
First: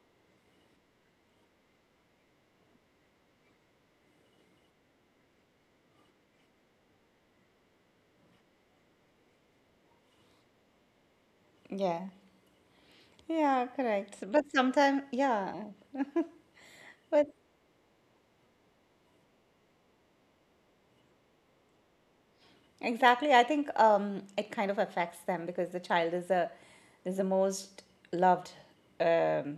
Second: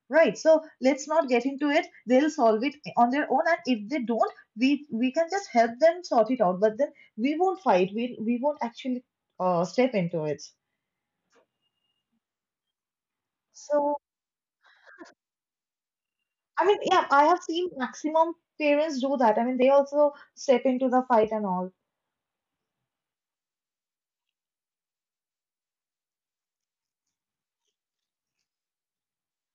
Speaker 1: right? So let's not get into it. They'll solve it on their own, and if they don't, we we can just help them sort it out. But then we won't fight. We we won't actually uh, step into it.
Speaker 2: yeah, yeah,
Speaker 1: So,
Speaker 2: correct. But sometimes, yeah,
Speaker 1: I mean, yeah,
Speaker 2: but
Speaker 1: I have seen maximum parents do that. I mean, they also step into the fight and all.
Speaker 2: exactly. I think, um, it kind of affects them because the child is a is the most loved. Um,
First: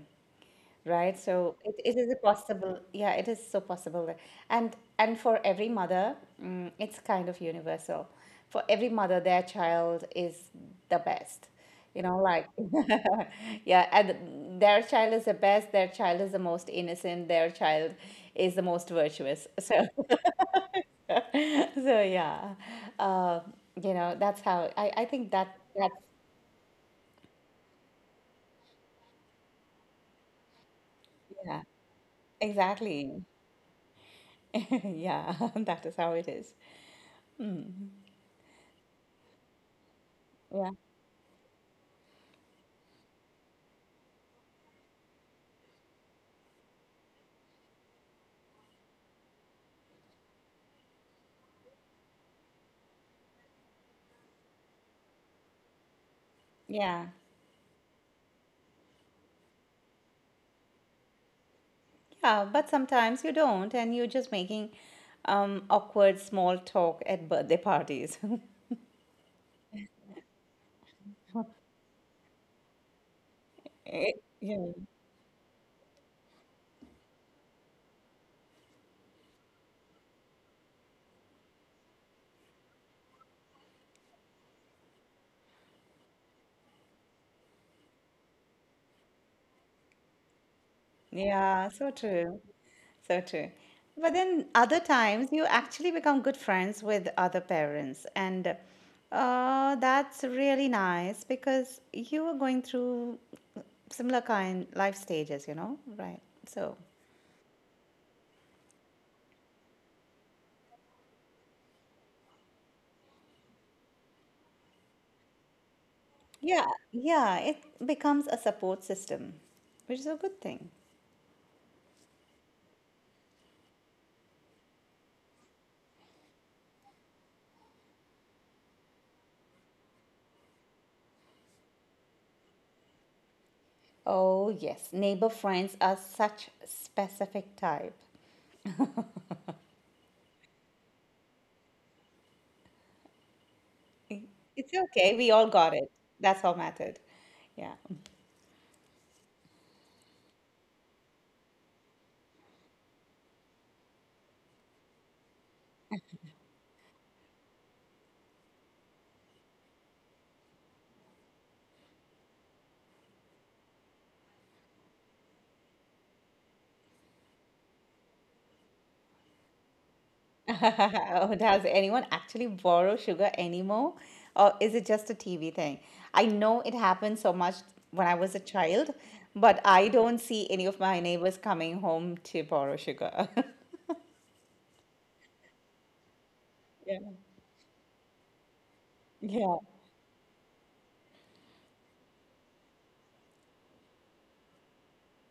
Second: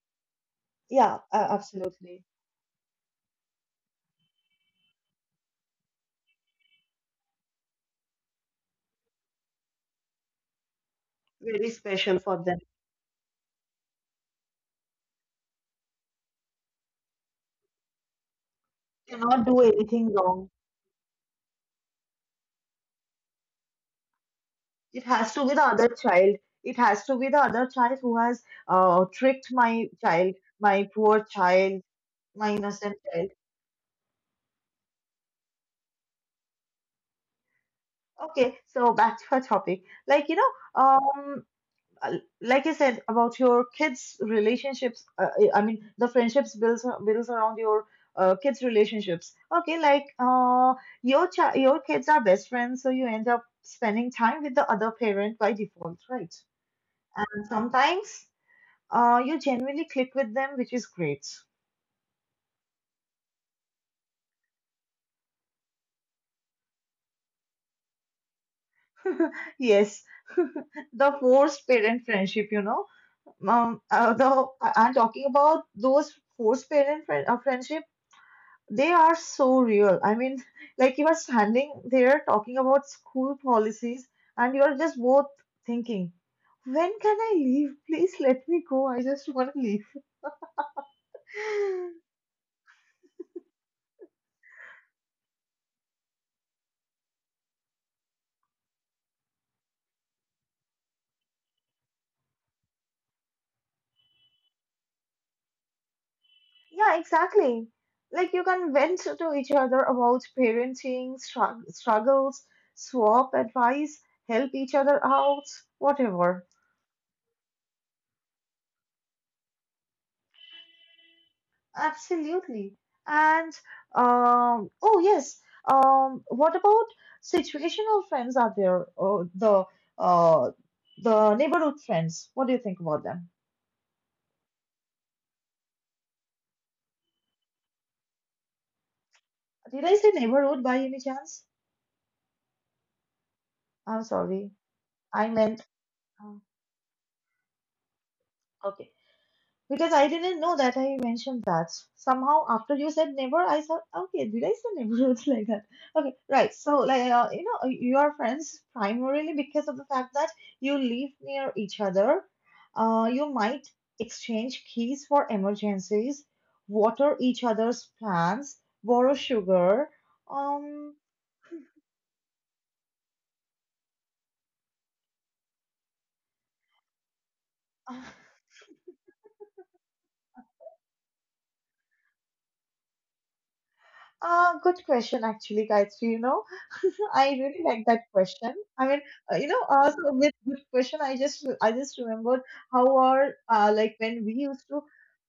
Speaker 2: right,
Speaker 1: Yeah, uh,
Speaker 2: so it, it is a
Speaker 1: absolutely.
Speaker 2: possible, yeah, it is so possible that- and and for every mother, mm, it's kind of universal. For every mother, their child is the best.
Speaker 1: Very
Speaker 2: you know
Speaker 1: special for
Speaker 2: like
Speaker 1: them.
Speaker 2: yeah, and their child is the best, their child is the most innocent, their child is the most
Speaker 1: Cannot
Speaker 2: virtuous,
Speaker 1: do
Speaker 2: so
Speaker 1: anything wrong.
Speaker 2: so yeah, uh, you know that's how i
Speaker 1: It
Speaker 2: i think
Speaker 1: has to be
Speaker 2: that
Speaker 1: the other
Speaker 2: that's.
Speaker 1: child. It has to be the other child who has uh, tricked my child, my poor
Speaker 2: Yeah,
Speaker 1: child, my innocent
Speaker 2: exactly.
Speaker 1: child.
Speaker 2: Yeah. That is how it is.
Speaker 1: Okay, so back to our topic. Like you know,
Speaker 2: Yeah,
Speaker 1: um, uh, like I said about your kids' relationships. Uh, I mean, the friendships builds builds around your uh, kids' relationships. Okay, like uh, your child, your kids are best friends, so you end up spending time with the other parent by default, right?
Speaker 2: yeah.
Speaker 1: And sometimes uh, you genuinely click with them, which is great.
Speaker 2: Yeah, but sometimes you don't, and you're just making, um, awkward small talk at birthday parties.
Speaker 1: Yes, the forced parent friendship, you know. Um, uh,
Speaker 2: Eh,
Speaker 1: the, I-
Speaker 2: yeah.
Speaker 1: I'm talking about those forced parent friend, uh, friendship. They are so real. I mean, like you are standing there talking about school policies, and you are just both thinking, when can I leave? Please let me go. I just want to leave.
Speaker 2: Yeah, so true. So true. But then other times you actually become good friends with other parents, and uh, that's really nice because you are going through similar kind life stages, you know, right? So,
Speaker 1: Yeah, exactly. Like you can vent to each other about parenting, strugg struggles, swap advice, help each other out, whatever.
Speaker 2: yeah, yeah, it becomes a support system, which is a good thing.
Speaker 1: Absolutely. And um, oh yes. Um, what about situational friends out there? Or the uh, the neighborhood friends. What do you think about them?
Speaker 2: Oh, yes. Neighbor friends are such specific type.
Speaker 1: Did I say neighborhood by any chance? I'm sorry.
Speaker 2: It's okay.
Speaker 1: I
Speaker 2: We all
Speaker 1: meant.
Speaker 2: got it.
Speaker 1: uh,
Speaker 2: That's all mattered. Yeah.
Speaker 1: Okay. Because I didn't know that I mentioned that. Somehow, after you said neighbor, I thought, okay, did I say neighborhoods like that? Okay, right. So, like, uh, you know, uh, you are friends primarily because of the fact that you live near each other. Uh, you might exchange keys for emergencies, water each other's plants, borrow sugar. Um,
Speaker 2: Does anyone actually borrow sugar anymore? Or is it just a T V thing? I know it happened so much when I was a child, but I don't see any of my neighbors coming home to borrow sugar.
Speaker 1: Ah, good question, actually, Gayatri. You know,
Speaker 2: Yeah.
Speaker 1: I really like that question. I mean, uh, you
Speaker 2: Yeah.
Speaker 1: know, uh, so with this question, I just I just remembered how our uh, like when we used to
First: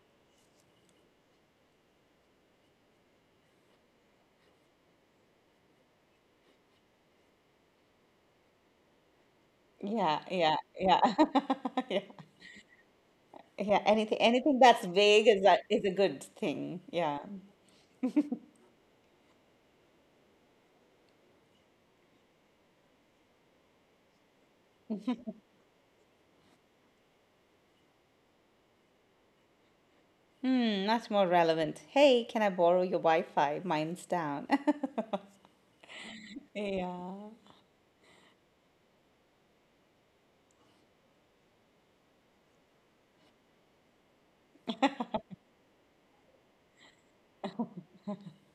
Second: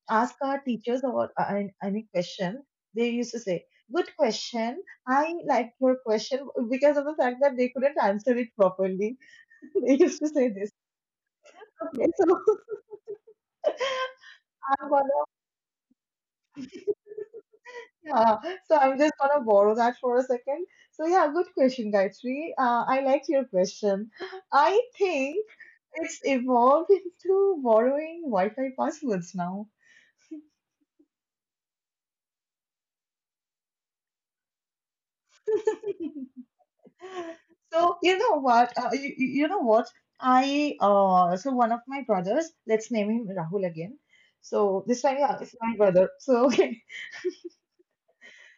Speaker 1: ask our teachers about uh, an- any question, they used to say, "Good question. I like your question," because of the fact that they couldn't answer it properly. They
Speaker 2: Yeah.
Speaker 1: used to say
Speaker 2: Yeah.
Speaker 1: this.
Speaker 2: Yeah. Yeah.
Speaker 1: Okay, so
Speaker 2: Yeah. Anything anything that's
Speaker 1: I'm gonna
Speaker 2: vague is that is a good thing. Yeah.
Speaker 1: Yeah, so I'm just gonna borrow that for a second. So yeah, good question, Gayatri. Uh, I liked your question. I think it's evolved into borrowing Wi-Fi passwords now.
Speaker 2: Hmm, that's more relevant. Hey, can I borrow your Wi-Fi? Mine's down. Yeah.
Speaker 1: So you know what? Uh, you, you you know what? I uh, so One of my brothers. Let's name him Rahul again. So this time, yeah, it's my brother. So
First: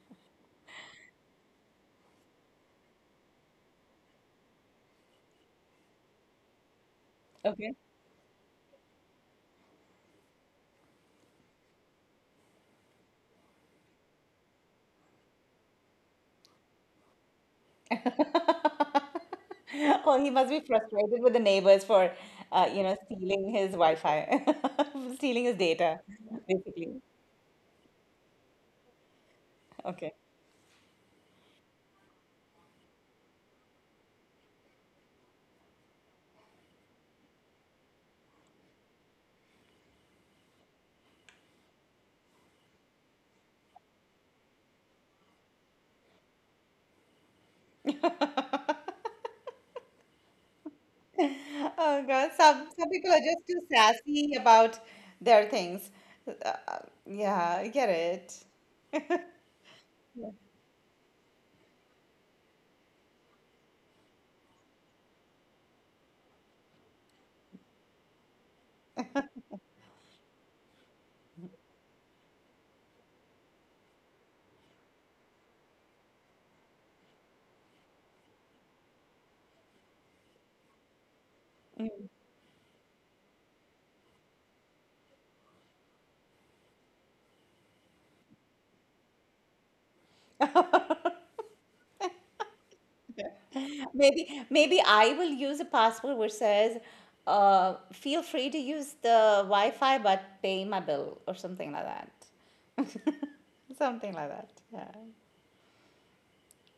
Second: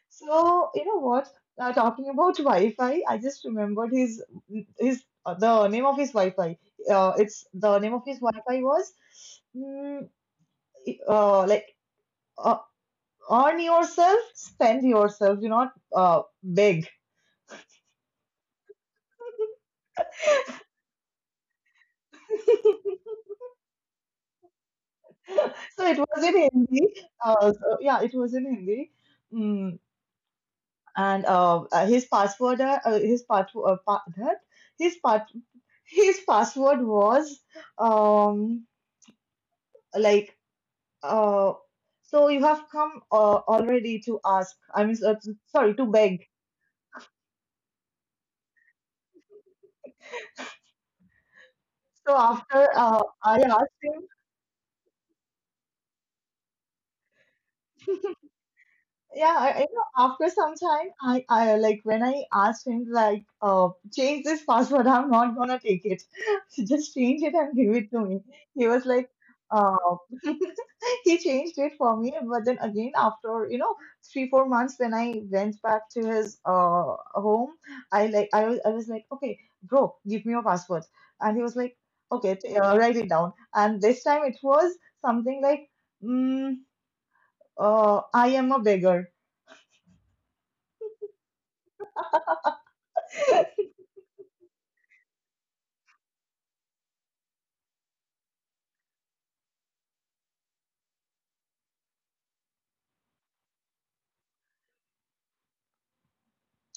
Speaker 1: So you know what? Uh, talking about Wi-Fi, I just remembered his his uh, the name of his Wi-Fi. Uh, it's
Speaker 2: Okay.
Speaker 1: the name of his Wi-Fi was mm, uh, like uh, earn yourself, spend yourself. Do not uh, beg.
Speaker 2: Oh, he must be frustrated with the neighbors for, uh, you know, stealing his Wi-Fi, stealing his
Speaker 1: So
Speaker 2: data,
Speaker 1: it was in Hindi.
Speaker 2: basically.
Speaker 1: Uh, so, yeah, it was in Hindi. Mm,
Speaker 2: Okay.
Speaker 1: and uh, uh, his password, uh, uh, his part, uh, pa that his part, his password was um like Uh, so you have come uh, already to ask. I mean, so- sorry, to beg.
Speaker 2: Oh
Speaker 1: So
Speaker 2: God, some
Speaker 1: after
Speaker 2: some
Speaker 1: uh,
Speaker 2: people are
Speaker 1: I
Speaker 2: just too
Speaker 1: asked him,
Speaker 2: sassy about their things. Uh, yeah, I get it.
Speaker 1: Yeah, I, you know, after some time, I, I like when I asked him like, uh, change this password. I'm not gonna take it. Just change it and give it to me. He was like, uh, he changed it for me. But then again, after you know three four months, when I went back to his uh home, I like I was I was like, okay, bro, give me your password. And he was like, okay, t- uh, write it down. And this time it was something like, mm, uh, I am a beggar.
Speaker 2: Maybe maybe I will use a password which says, uh, feel free to use the Wi-Fi but pay my bill or something like that. Something like that. Yeah.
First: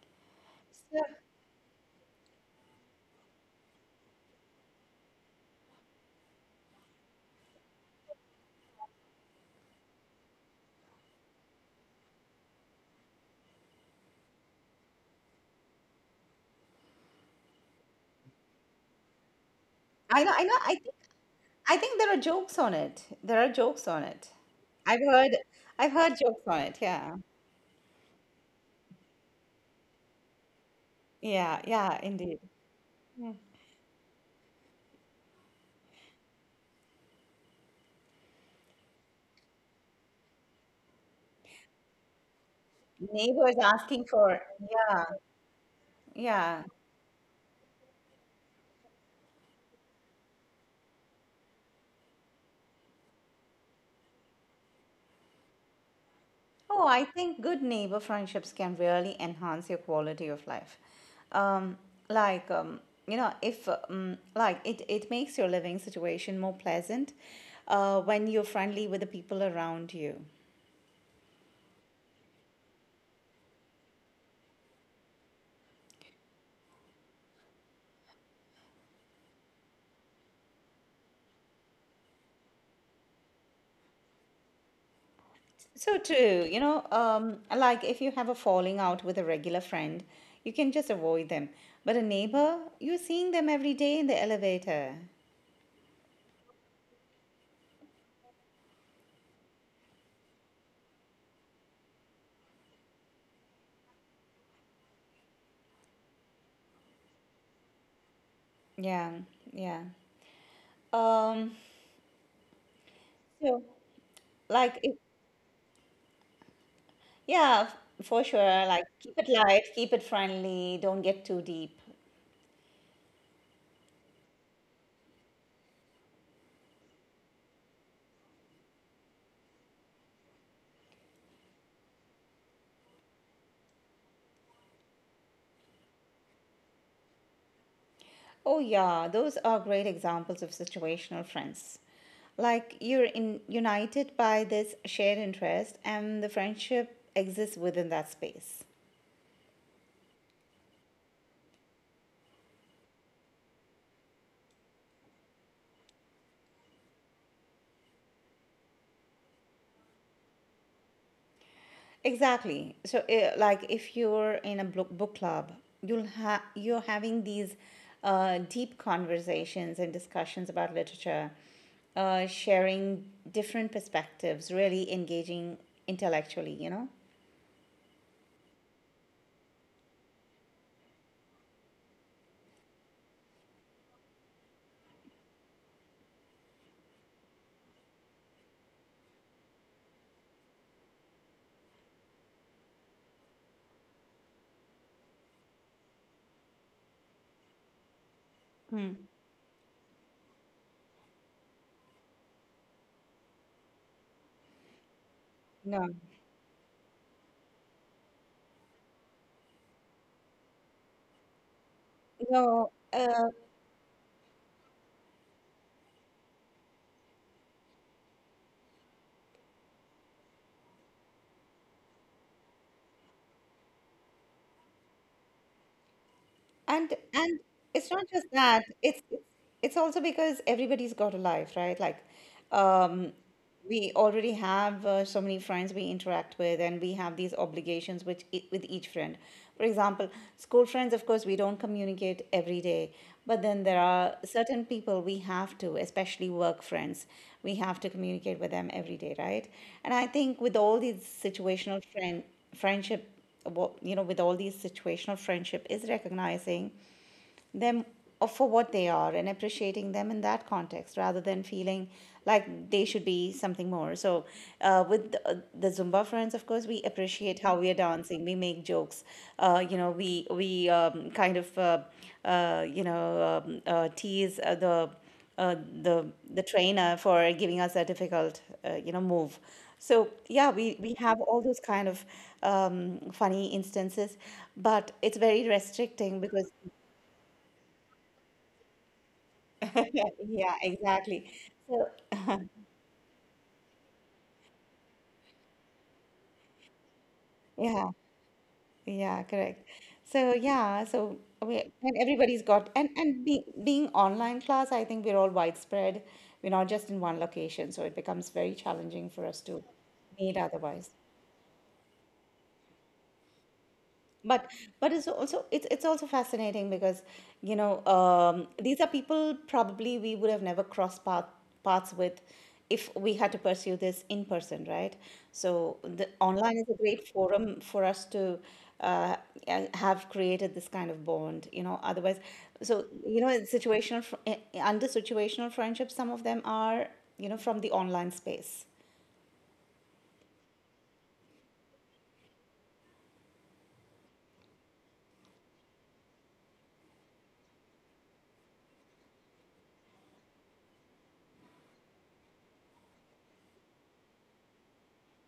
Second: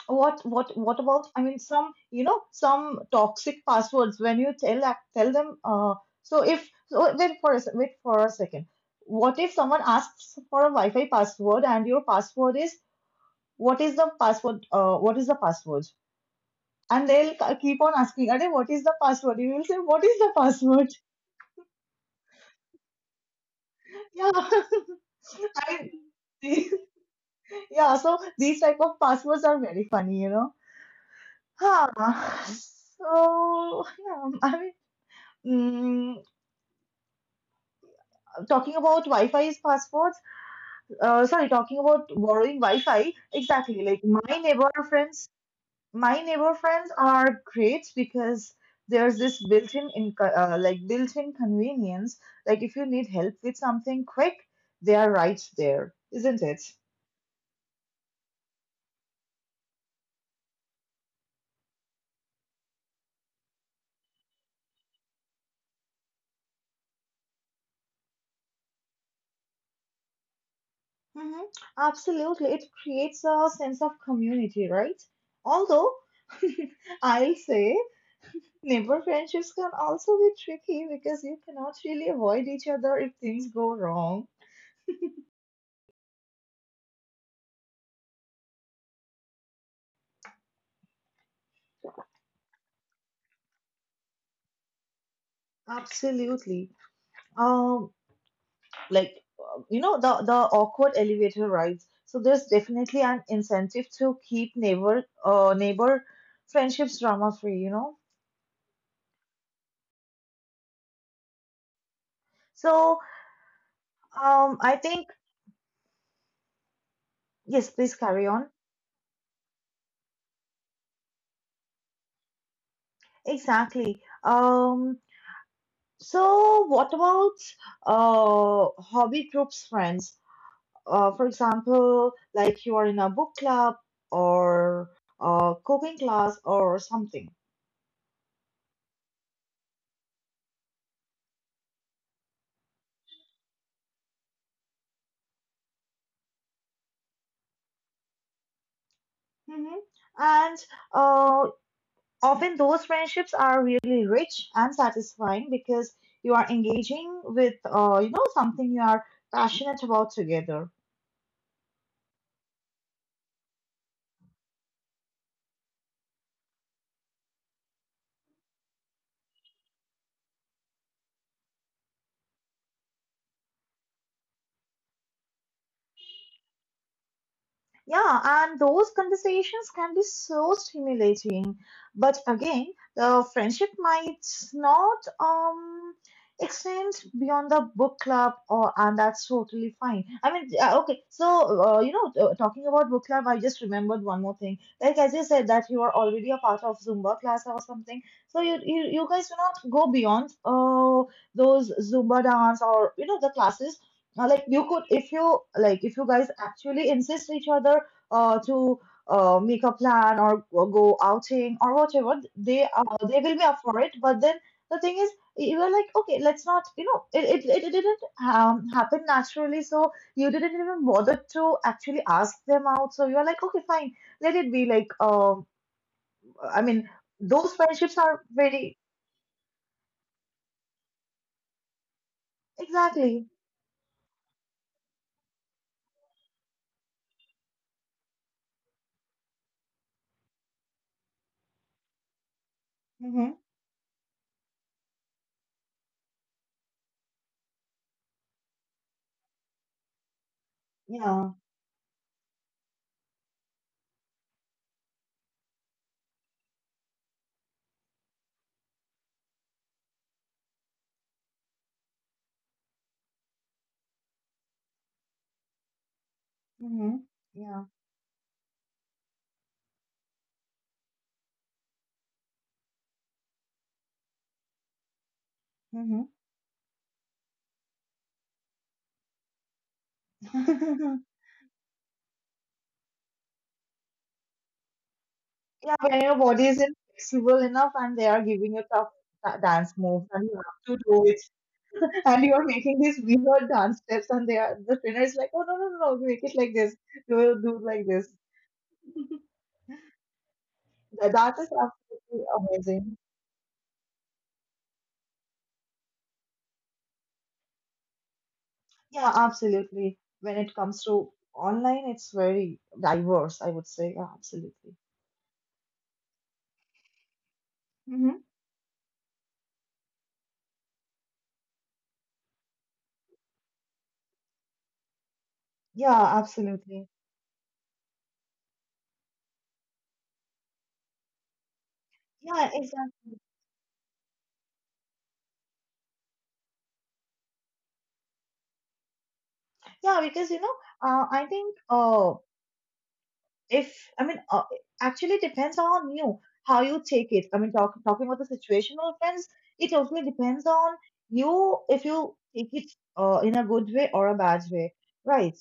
Speaker 1: What what what
Speaker 2: So,
Speaker 1: about I mean some you know some toxic passwords when you tell ac- tell them uh so if so wait for a se- wait for a second, what if someone asks for a Wi-Fi password and your password is what is the password uh what is the password and they'll k- keep on asking, Are, what is the password, you will say
Speaker 2: I
Speaker 1: what
Speaker 2: know
Speaker 1: is
Speaker 2: I know
Speaker 1: the
Speaker 2: I think
Speaker 1: password?
Speaker 2: I think there are jokes on it. There are jokes on it.
Speaker 1: Yeah,
Speaker 2: I've heard I've
Speaker 1: I,
Speaker 2: heard jokes on it. Yeah.
Speaker 1: yeah, so these type of passwords are very funny, you know,
Speaker 2: Yeah, yeah, indeed.
Speaker 1: huh. So yeah, I mean, mm, talking about Wi-Fi's passports, uh, sorry, talking about borrowing Wi-Fi,
Speaker 2: Neighbors
Speaker 1: exactly. Like
Speaker 2: asking
Speaker 1: my
Speaker 2: for,
Speaker 1: neighbor
Speaker 2: yeah,
Speaker 1: friends, my neighbor
Speaker 2: yeah.
Speaker 1: friends are great because there's this built-in inco- uh, like built-in convenience. Like if you need help with something quick, they are right there, isn't it?
Speaker 2: Oh, I think good neighbor friendships can really enhance your quality of life. Um, like, um, you know, if, um, like it, it makes your living situation more pleasant, uh, when you're friendly with the people around you.
Speaker 1: Mm-hmm. Absolutely, it creates a sense of community, right? Although I'll say neighbor friendships can also be tricky because you cannot really avoid each other if things go wrong.
Speaker 2: So true, you know, um, like if you have a falling out with a regular friend, you can just avoid them. But a neighbor, you're seeing them every day in the elevator.
Speaker 1: Absolutely. Um, like uh, you know the the awkward elevator rides. So there's definitely an incentive to keep neighbor uh neighbor friendships drama free. You know.
Speaker 2: Yeah, yeah. Um,
Speaker 1: So
Speaker 2: so
Speaker 1: um,
Speaker 2: like
Speaker 1: I
Speaker 2: if
Speaker 1: think
Speaker 2: Yeah, f-
Speaker 1: yes. Please
Speaker 2: for sure.
Speaker 1: carry on.
Speaker 2: Like, keep it light, keep it friendly, don't get too deep.
Speaker 1: Exactly. Um. So what about uh hobby groups friends? Uh, for example, like you are in a book club or a cooking class or something.
Speaker 2: Oh, yeah, those are great examples of situational friends. Like, you're in, united by this shared interest, and the friendship exists within that space.
Speaker 1: Hmm. And uh, often those friendships are really rich and satisfying because you are engaging with, uh, you know, something you are passionate about together.
Speaker 2: Exactly. So, uh, like, if you're in a book book club, you'll have you're having these, uh, deep conversations and discussions about literature, uh, sharing different perspectives, really engaging intellectually. You know.
Speaker 1: Yeah, and those conversations can be so stimulating. But again, the friendship might not um extend beyond the book club, or and that's totally fine. I mean, uh, okay, so uh, you know, uh, talking about book club, I just remembered one more thing. Like as you said that you are already a part of Zumba class or something, so you you,
Speaker 2: Hmm.
Speaker 1: you guys do not go beyond uh those Zumba dance or you know the classes, uh, like you could if you like
Speaker 2: No,
Speaker 1: if you guys actually insist each other uh, to uh, make a plan or, or go outing or whatever they
Speaker 2: no.
Speaker 1: uh, they
Speaker 2: Uh,
Speaker 1: will be up for it but then the thing is you were like okay let's not you know it, it, it didn't um, happen naturally so you didn't even bother to actually ask them out so you are like okay fine let it be like um i mean
Speaker 2: And and
Speaker 1: those
Speaker 2: it's
Speaker 1: friendships
Speaker 2: not
Speaker 1: are
Speaker 2: just that.
Speaker 1: very
Speaker 2: It's it's it's also because everybody's got a life, right? Like, um,
Speaker 1: exactly.
Speaker 2: we already have, uh, so many friends we interact with, and we have these obligations which, e- with each friend. For example, school friends, of course, we don't communicate every day,
Speaker 1: Mm-hmm.
Speaker 2: but then there are certain people we have to, especially work friends, we have to communicate with them every day, right? And I think with all these
Speaker 1: Yeah.
Speaker 2: situational friend friendship what you know with all these situational friendship is recognizing them for what they are and appreciating them in that context rather than feeling like they should be something more. So, uh, with the, uh, the Zumba friends, of course, we
Speaker 1: Mm-hmm.
Speaker 2: appreciate how
Speaker 1: Yeah.
Speaker 2: we are dancing. We make jokes. Uh, you know, we we, um, kind of, uh, uh, you know um, uh, tease, uh, the. Uh, the the trainer for giving us a difficult, uh, you know, move. So yeah, we
Speaker 1: Mm-hmm.
Speaker 2: we have all those kind of, um, funny instances, but it's very
Speaker 1: Yeah, when your
Speaker 2: restricting
Speaker 1: body
Speaker 2: because
Speaker 1: isn't flexible enough and they are giving you tough da- dance moves and you
Speaker 2: Yeah,
Speaker 1: have to do it.
Speaker 2: exactly. So,
Speaker 1: And you are making these weird dance steps and they are the trainer is like, oh no no no no, make it like this, do it- do it like
Speaker 2: yeah,
Speaker 1: this.
Speaker 2: yeah, correct. So, yeah,
Speaker 1: Th-
Speaker 2: so
Speaker 1: That is
Speaker 2: we — and
Speaker 1: absolutely
Speaker 2: everybody's got — and
Speaker 1: amazing.
Speaker 2: and be, being online class, I think we're all widespread. We're not just in one location, so it becomes very
Speaker 1: Yeah,
Speaker 2: challenging for us to
Speaker 1: absolutely. When
Speaker 2: meet
Speaker 1: it comes
Speaker 2: otherwise.
Speaker 1: to online, it's very diverse. I would say, yeah,
Speaker 2: but
Speaker 1: absolutely.
Speaker 2: but it's also it's it's also fascinating because, you know
Speaker 1: Mm-hmm.
Speaker 2: um, these are people probably we would have never crossed path, paths with if we had to pursue this in person, right? So
Speaker 1: Yeah,
Speaker 2: the online is a
Speaker 1: absolutely.
Speaker 2: great forum for us to, uh, uh, have created this kind of bond, you know, otherwise.
Speaker 1: Yeah,
Speaker 2: So,
Speaker 1: exactly.
Speaker 2: you know, it's situational fr- eh, under situational friendships. Some of them are, you know, from the online space.
Speaker 1: Yeah, because you know, uh, I think uh, if I mean, uh, actually depends on you how you take it. I mean, talk, talking about the situational friends, it totally depends on you if you take it uh, in a good way or a bad way, right?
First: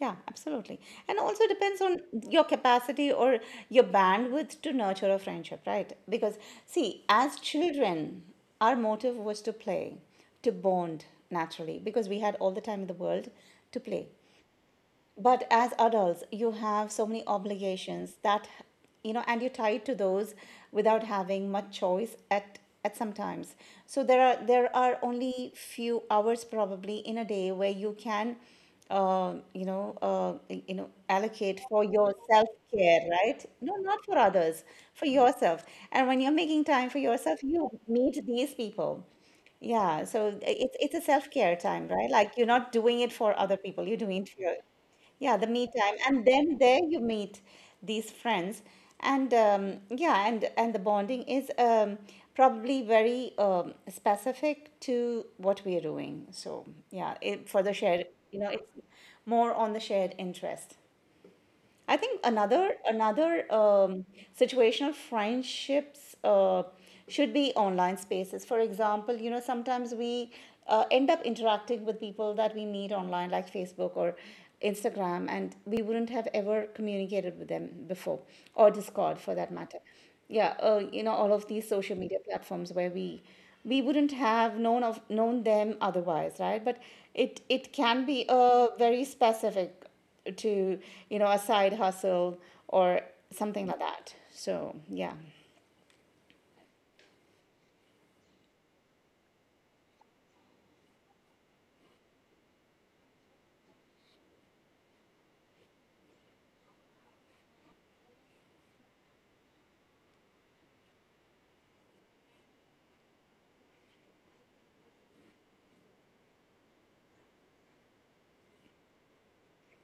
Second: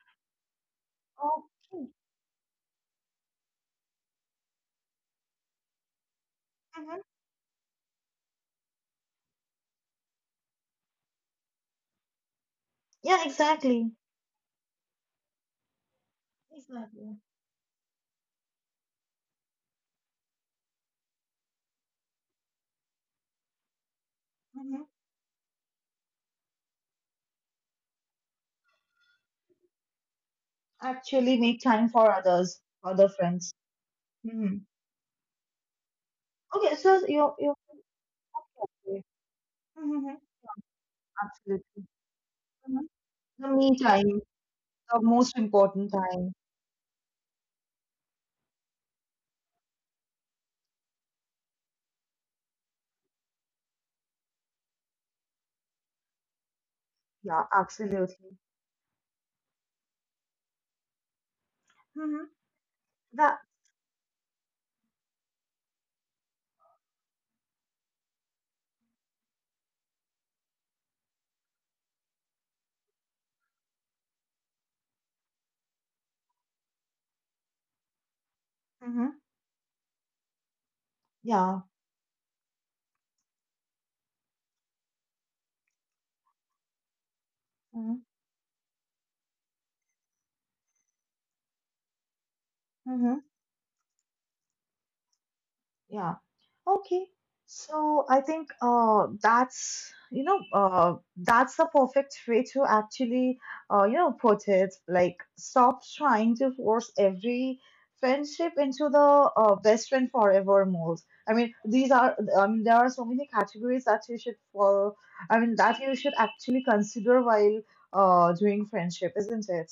Speaker 2: Yeah, absolutely. And also depends
Speaker 1: Okay.
Speaker 2: on your capacity or your bandwidth to nurture a friendship, right? Because,
Speaker 1: Mhm.
Speaker 2: see, as children, our motive was to play, to bond naturally, because we had all the time in the
Speaker 1: Yeah,
Speaker 2: world to
Speaker 1: exactly.
Speaker 2: play. But as adults you have so
Speaker 1: Exactly.
Speaker 2: many obligations that, you know, and you're tied to those without having much choice at at some times. So there are there
Speaker 1: Hmm.
Speaker 2: are only few hours probably in a day where you can, uh, you know uh, you know
Speaker 1: Actually,
Speaker 2: allocate
Speaker 1: make
Speaker 2: for
Speaker 1: time
Speaker 2: your
Speaker 1: for
Speaker 2: self
Speaker 1: others,
Speaker 2: care,
Speaker 1: other
Speaker 2: right?
Speaker 1: friends.
Speaker 2: No, not for others,
Speaker 1: Hmm.
Speaker 2: for yourself. And when you're making
Speaker 1: Okay,
Speaker 2: time for
Speaker 1: so
Speaker 2: yourself
Speaker 1: you you.
Speaker 2: you meet these people. Yeah,
Speaker 1: Mm-hmm.
Speaker 2: so it's it's a self-care time,
Speaker 1: Absolutely.
Speaker 2: right? Like you're not
Speaker 1: Mhm.
Speaker 2: doing it for other
Speaker 1: The me
Speaker 2: people, you're doing it
Speaker 1: time,
Speaker 2: for you.
Speaker 1: the
Speaker 2: Yeah, the
Speaker 1: most
Speaker 2: me time,
Speaker 1: important
Speaker 2: and
Speaker 1: time.
Speaker 2: then there you meet these friends, and, um, yeah, and and the bonding is, um, probably very, um, specific to what we are doing. So yeah, it,
Speaker 1: Yeah,
Speaker 2: for the shared, you know,
Speaker 1: absolutely.
Speaker 2: it's more on the shared interest. I think
Speaker 1: Hmm.
Speaker 2: another
Speaker 1: That.
Speaker 2: another um, situational friendships, uh, should be online spaces. For example, you know sometimes we, uh, end up interacting with people that we meet online, like Facebook or Instagram, and we wouldn't have ever communicated with them before,
Speaker 1: Mhm.
Speaker 2: or Discord for that matter. Yeah, uh, you know,
Speaker 1: Yeah.
Speaker 2: all of these social media platforms where we we wouldn't have known of known them otherwise, right? But it it
Speaker 1: Mm-hmm.
Speaker 2: can be a very specific to, you know, a side hustle or
Speaker 1: Mm-hmm.
Speaker 2: something like that. So yeah.
Speaker 1: Yeah. Okay. So I think uh that's you know uh that's the perfect way to actually uh you know put it, like stop trying to force every friendship into the uh, best friend forever mold. I mean these are I mean there are so many categories that you should follow. I mean that you should actually consider while uh doing friendship, isn't it?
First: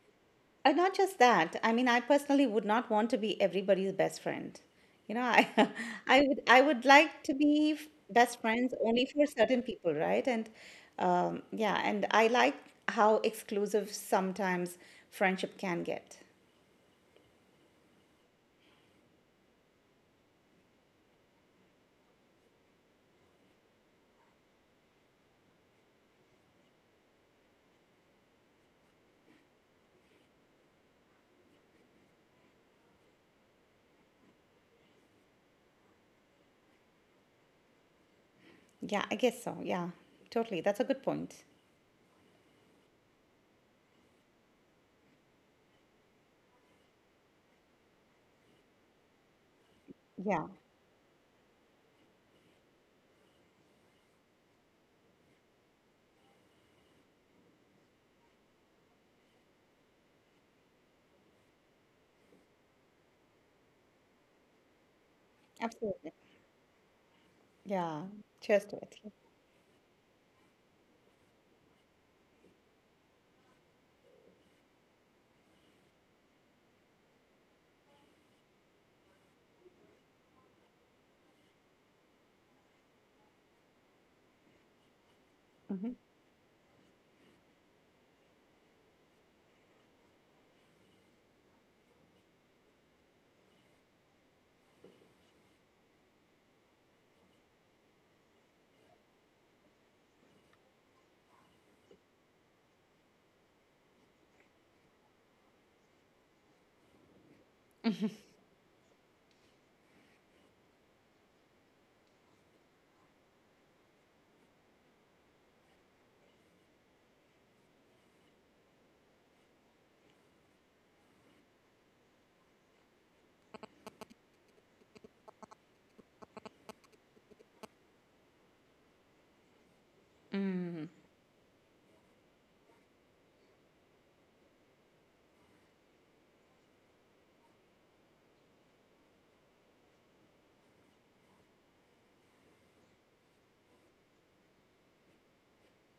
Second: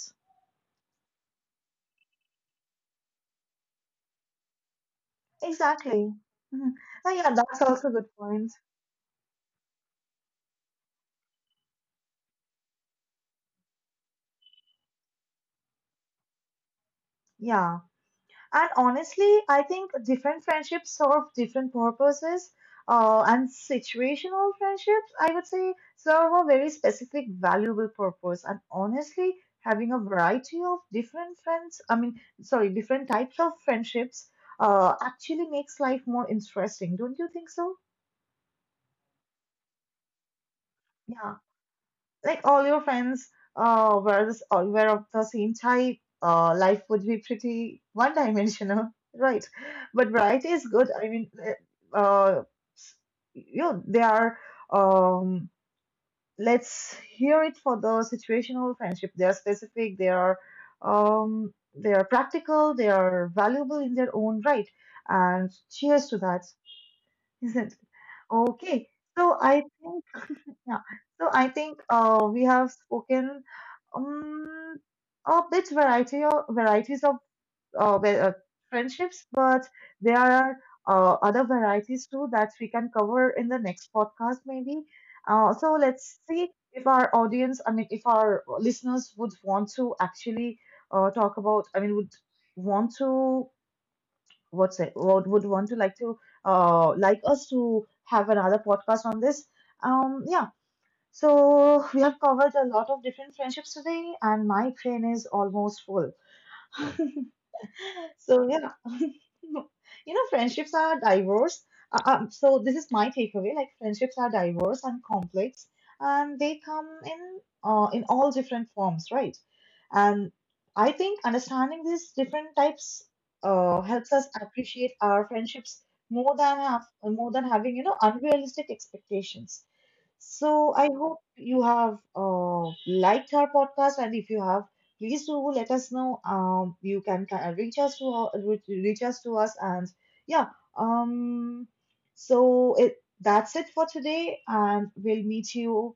Speaker 2: And not just that, I mean I personally would not want to be everybody's best friend, you know. I
Speaker 1: Exactly.
Speaker 2: i would i
Speaker 1: Mm-hmm.
Speaker 2: would like
Speaker 1: Yeah,
Speaker 2: to
Speaker 1: that's
Speaker 2: be, f-
Speaker 1: also a good
Speaker 2: best
Speaker 1: point.
Speaker 2: friends only for certain people, right? And, um, yeah, and I like how exclusive sometimes friendship can get.
Speaker 1: Yeah. And honestly, I think different friendships serve different purposes. Uh, and situational friendships, I would say, serve a very specific, valuable purpose. And honestly, having a variety of different friends, I mean, sorry, different types of friendships, uh, actually makes life more interesting. Don't you think so?
Speaker 2: Yeah, I guess so. Yeah, totally. That's a good
Speaker 1: Yeah.
Speaker 2: point.
Speaker 1: Like all your friends uh, were this, all were of the same type, uh, life would be pretty one-dimensional, right? But
Speaker 2: Yeah.
Speaker 1: variety is good. I mean, uh, uh, you know, they are. Um, let's hear it for the situational friendship. They are specific. They are. Um, they are practical. They are valuable in their own right. And cheers
Speaker 2: Absolutely.
Speaker 1: to that, isn't it?
Speaker 2: Yeah, cheers to
Speaker 1: Okay.
Speaker 2: it.
Speaker 1: So I think yeah. So I think uh, we have spoken um, a bit variety of varieties of uh, wa- uh, friendships, but there are uh, other varieties too that we can cover in the next podcast maybe. Uh, so
Speaker 2: Mhm.
Speaker 1: let's see if our audience, I mean, if our listeners would want to actually uh, talk about, I mean, would want to what's it? Would would want to like to uh, like us to have another podcast on this. Um, yeah. So, we have covered a lot of different friendships today, and my brain is almost full. So, yeah, you know, friendships are diverse. Uh, um, so, this is my takeaway, like, friendships are diverse and complex, and they come in, uh, in all different forms, right? And I think understanding these different types uh, helps us appreciate our friendships more than have, more than having you know unrealistic expectations. So I
Speaker 2: Mm.
Speaker 1: hope you have uh, liked our podcast, and if you have, please do let us know. Um, you can kind of reach us to our- reach reach us to us, and yeah. Um, so it that's it for today, and we'll meet you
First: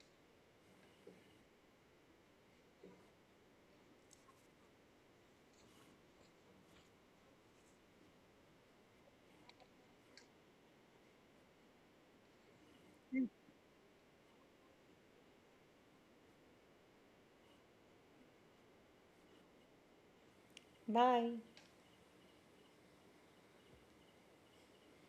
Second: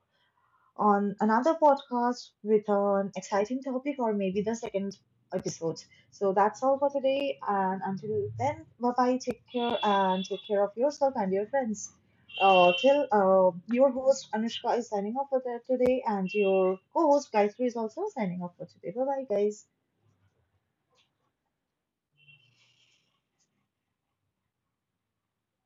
Speaker 1: on another podcast with an exciting topic or maybe the second episode. So that's all for today. And until then, bye bye. Take care and take care of yourself and your friends. Uh, till uh, your host Anushka is signing off for the- today, and your co host Gayatri is also signing off for today. Bye bye, guys.
Speaker 2: Bye.